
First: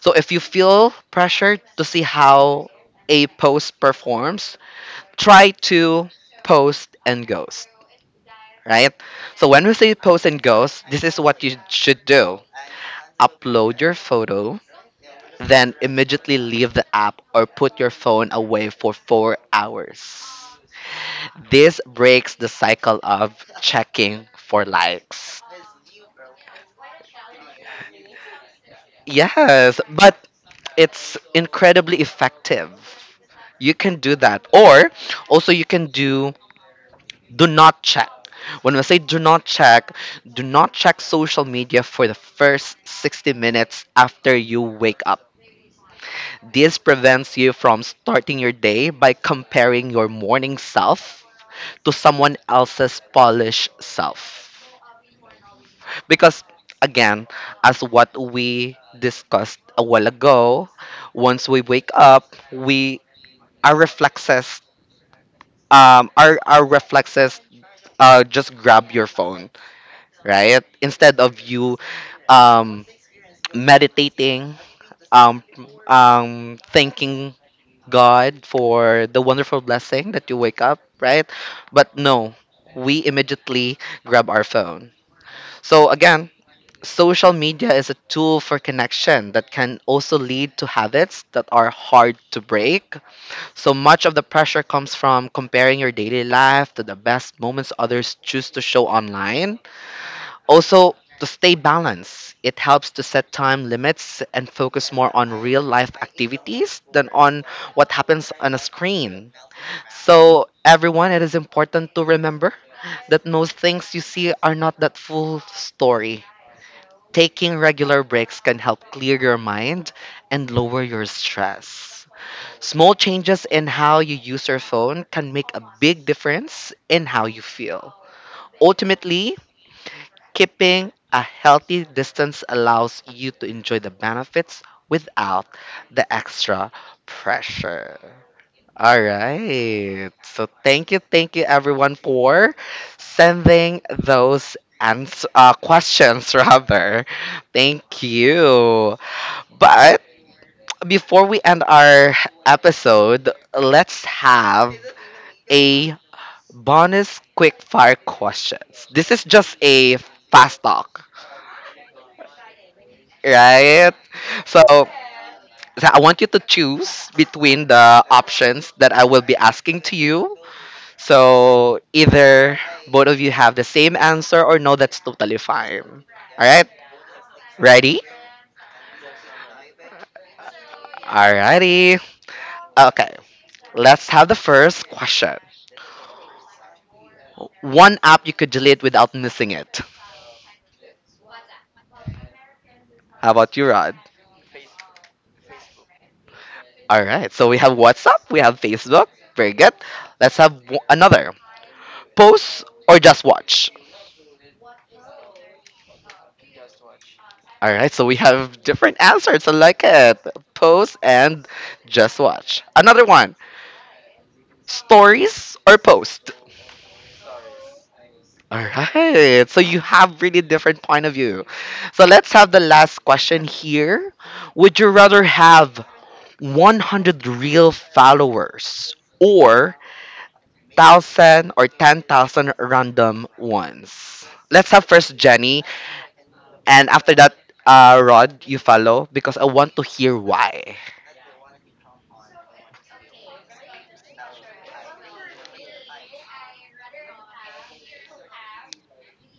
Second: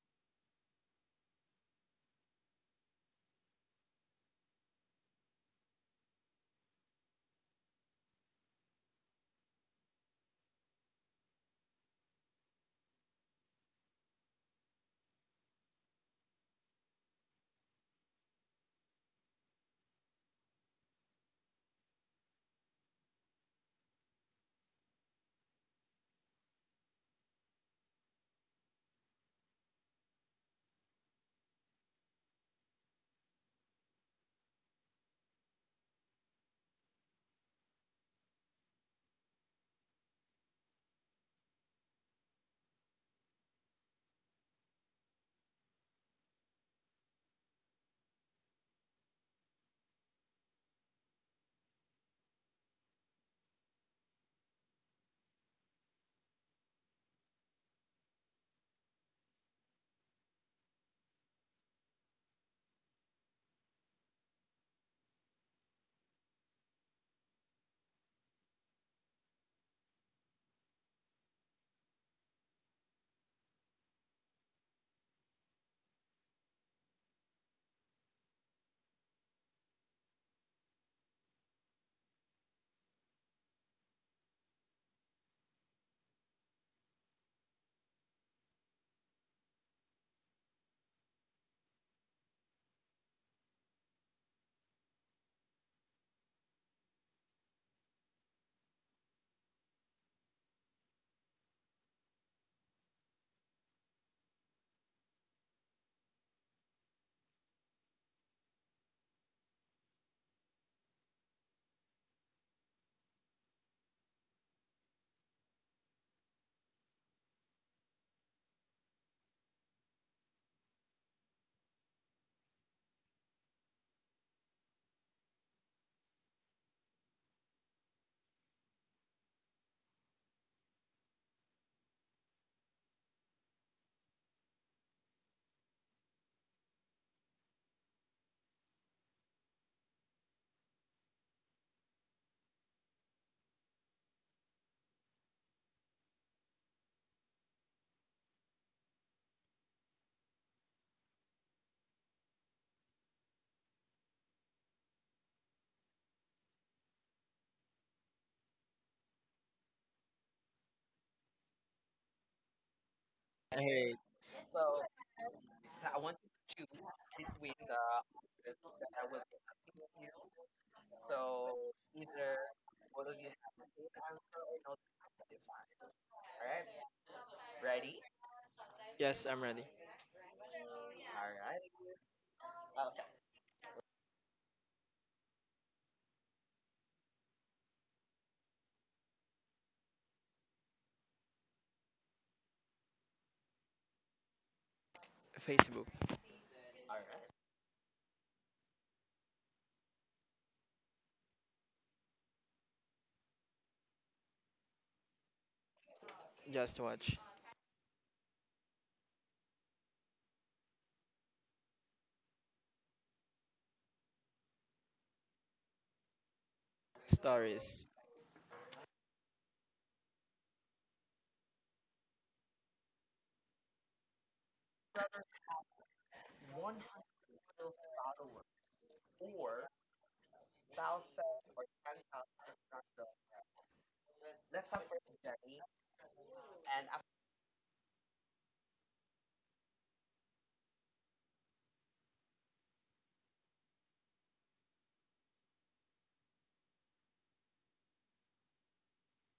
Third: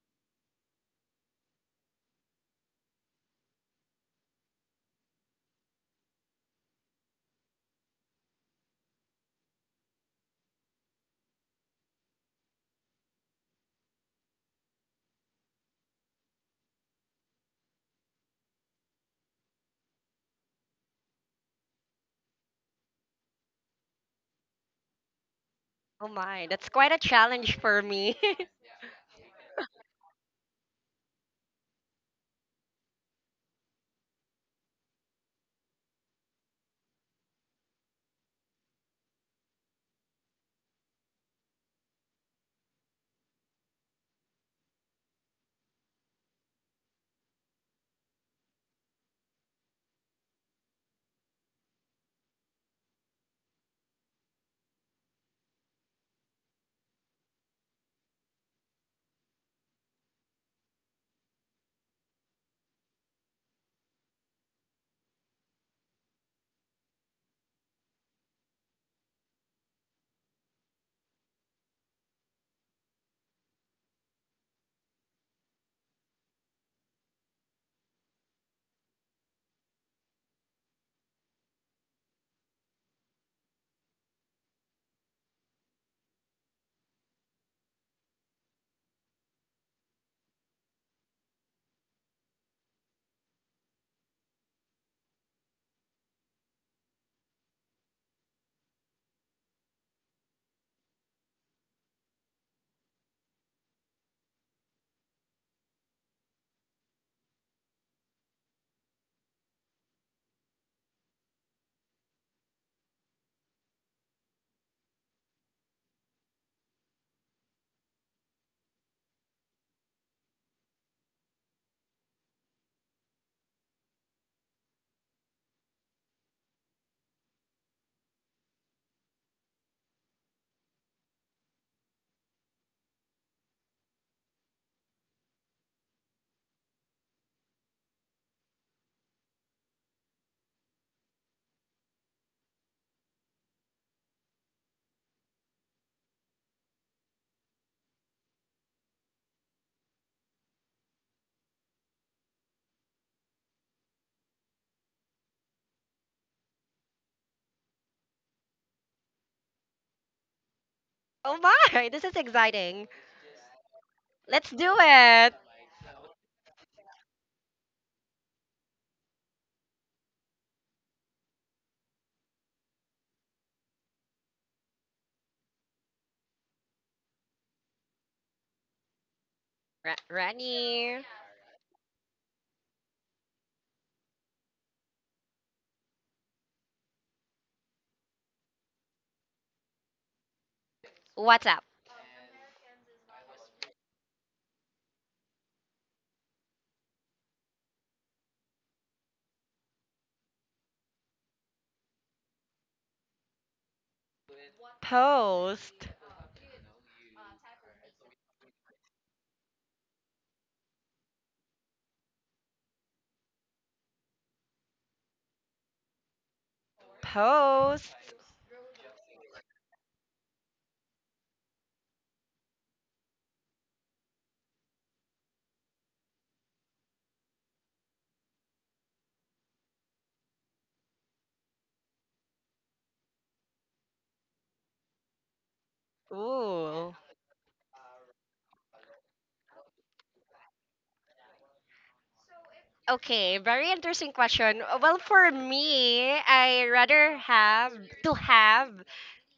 Speaker 1: So if you feel pressure to see how a post performs, try to post and ghost, right? So when we say post and ghost, this is what you should do: upload your photo, then immediately leave the app or put your phone away for 4 hours. This breaks the cycle of checking for likes.
Speaker 2: Oh my, that's quite a challenge for me.
Speaker 1: Yes, but it's incredibly effective. You can do that. Or also you can do do not check. When I say do not check social media for the first 60 minutes after you wake up. This prevents you from starting your day by comparing your morning self to someone else's polished self. Because again, as what we discussed a while ago, once we wake up, we our reflexes our reflexes just grab your phone, right? Instead of you um, meditating, um, thanking God for the wonderful blessing that you wake up, right? But no, we immediately grab our phone. So again, social media is a tool for connection that can also lead to habits that are hard to break. So much of the pressure comes from comparing your daily life to the best moments others choose to show online. Also, to stay balanced, it helps to set time limits and focus more on real life activities than on what happens on a screen. So, everyone, it is important to remember that most things you see are not that full story. Taking regular breaks can help clear your mind and lower your stress. Small changes in how you use your phone can make a big difference in how you feel. Ultimately, keeping a healthy distance allows you to enjoy the benefits without the extra pressure. All right. So thank you everyone for sending those questions rather. Thank you. But before we end our episode, let's have a bonus quick fire questions. This is just a fast talk,
Speaker 2: oh my, this is exciting.
Speaker 1: right?
Speaker 3: Hey,
Speaker 2: Let's
Speaker 1: So,
Speaker 2: do it.
Speaker 1: so I want you to choose between the options that I will be asking to you. So either both of you have the same answer or no, that's totally fine. All right, ready?
Speaker 3: yes, I'm ready.
Speaker 2: Ra- Rani,
Speaker 1: Alrighty. Okay, let's have the first question. One app you could delete without missing it.
Speaker 2: what's up?
Speaker 1: How about you, Rod?
Speaker 3: Facebook,
Speaker 1: All right. So we have WhatsApp, we have Facebook. Very good. Let's have another. Post or just watch?
Speaker 2: Post.
Speaker 3: just watch,
Speaker 1: All right. So we have different answers. I like it. Post and just watch. Another one. Stories or post?
Speaker 3: stories.
Speaker 2: Post.
Speaker 1: All right. So you have really different point of view. So let's have the last question here. Would you rather have 100 real followers or 1,000 or 10,000 random ones. Let's have first Jenny, and
Speaker 2: Ooh.
Speaker 1: after that, Rod, you follow because I want to hear why.
Speaker 2: Okay, very interesting question. Well, for me, I rather have to have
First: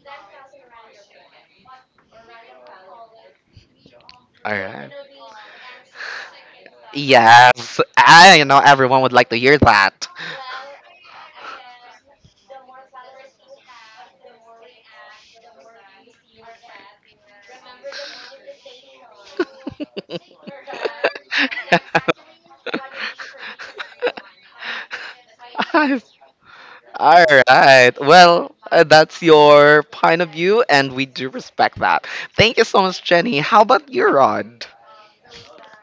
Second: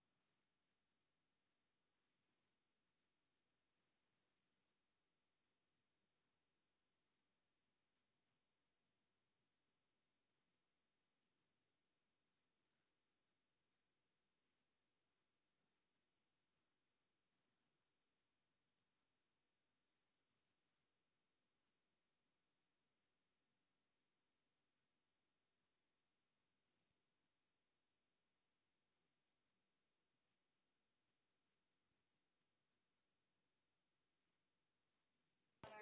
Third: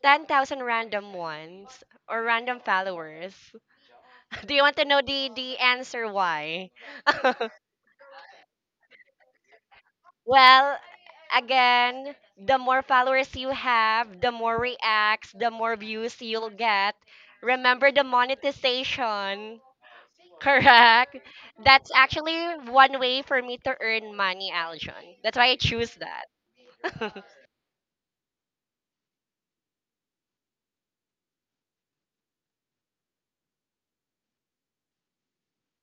Speaker 2: 10,000 random ones or random followers.
Speaker 1: All
Speaker 2: Do you want to
Speaker 1: right.
Speaker 2: know the answer why?
Speaker 1: Yes, I know everyone would like to hear that.
Speaker 2: well, again, the more followers you have, the more reacts, the more views you'll get. Remember the monetization, correct? That's actually one way for me to earn money, Aljon. That's why I choose that.
Speaker 1: All right. Well, that's your point of view, and we do respect that. Thank you so much, Jenny. How about you, Rod?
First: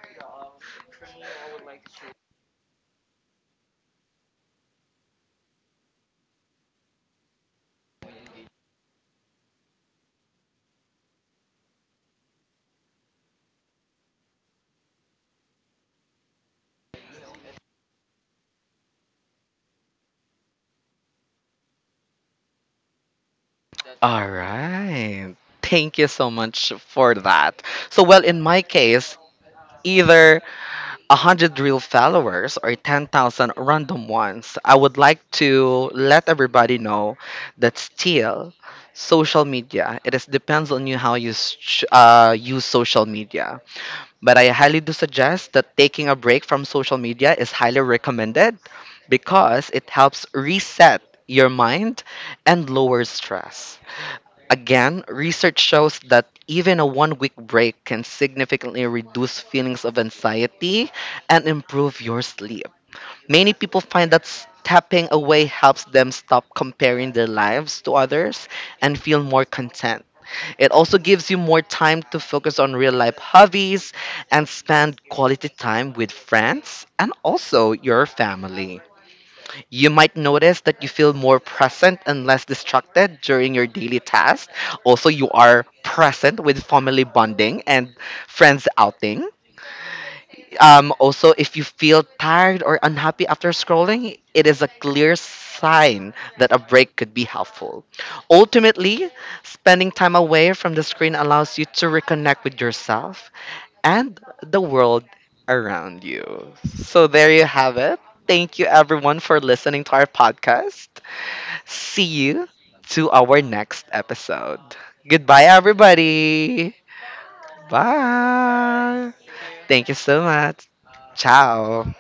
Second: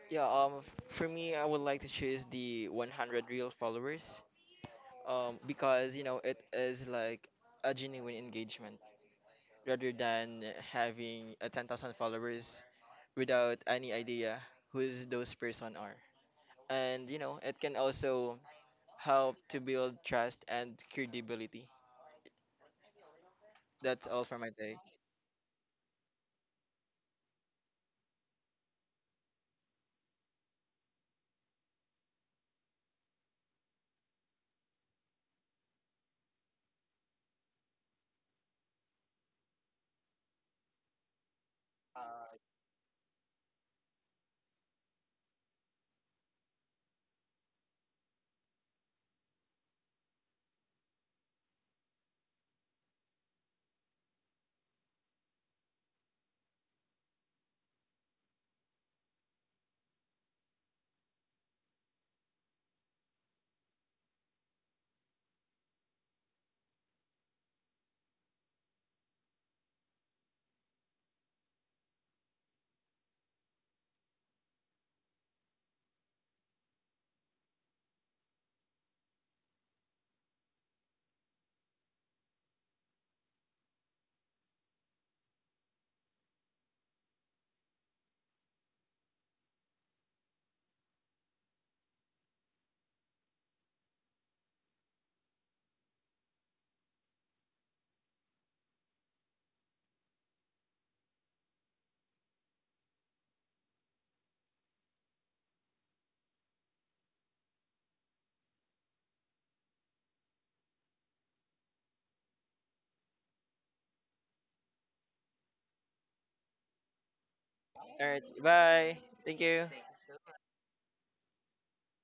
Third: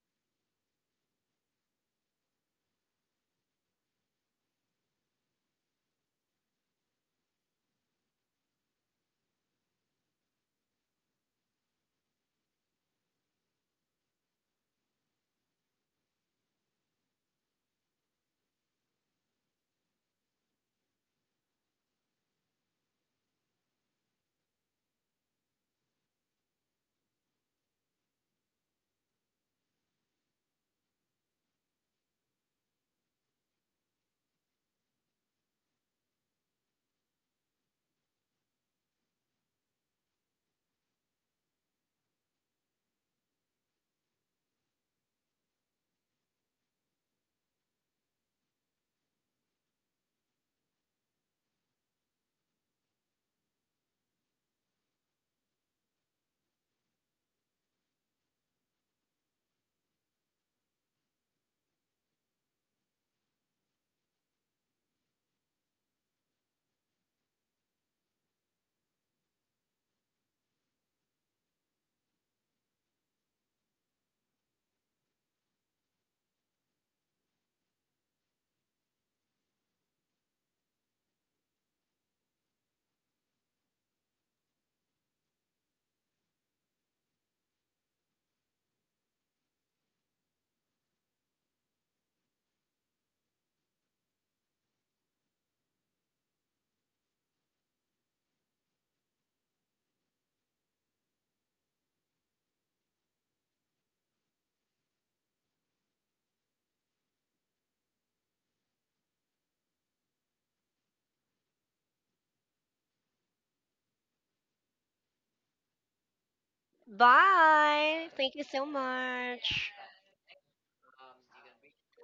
Speaker 3: Yeah, for me, I would like to choose the 100 real followers, because you know it is like a genuine engagement rather than having a 10,000 followers without any idea who's those person are. And you know it can also help to build trust and credibility. That's all
Speaker 1: All
Speaker 3: for my take.
Speaker 1: right. Thank you so much for that. So, well, in my case, either 100 real followers or 10,000 random ones, I would like to let everybody know that still social media, it is depends on you how you use social media. But I highly do suggest that taking a break from social media is highly recommended because it helps reset your mind and lower stress. Again, research shows that even a 1 week break can significantly reduce feelings of anxiety and improve your sleep. Many people find that stepping away helps them stop comparing their lives to others and feel more content. It also gives you more time to focus on real life hobbies and spend quality time with friends and also your family. You might notice that you feel more present and less distracted during your daily tasks. Also, you are present with family bonding and friends outing. Also, if you feel tired or unhappy after scrolling, it is a clear sign that a break could be helpful. Ultimately, spending time away from the screen allows you to reconnect with yourself and the world around you. So there you have it. Thank you everyone for listening to our podcast. See you to our next episode. Goodbye everybody.
Speaker 3: All
Speaker 2: Bye.
Speaker 3: right,
Speaker 2: Thank you so
Speaker 3: bye.
Speaker 1: Bye.
Speaker 3: Thank you.
Speaker 2: much.
Speaker 1: Thank you so much. Ciao.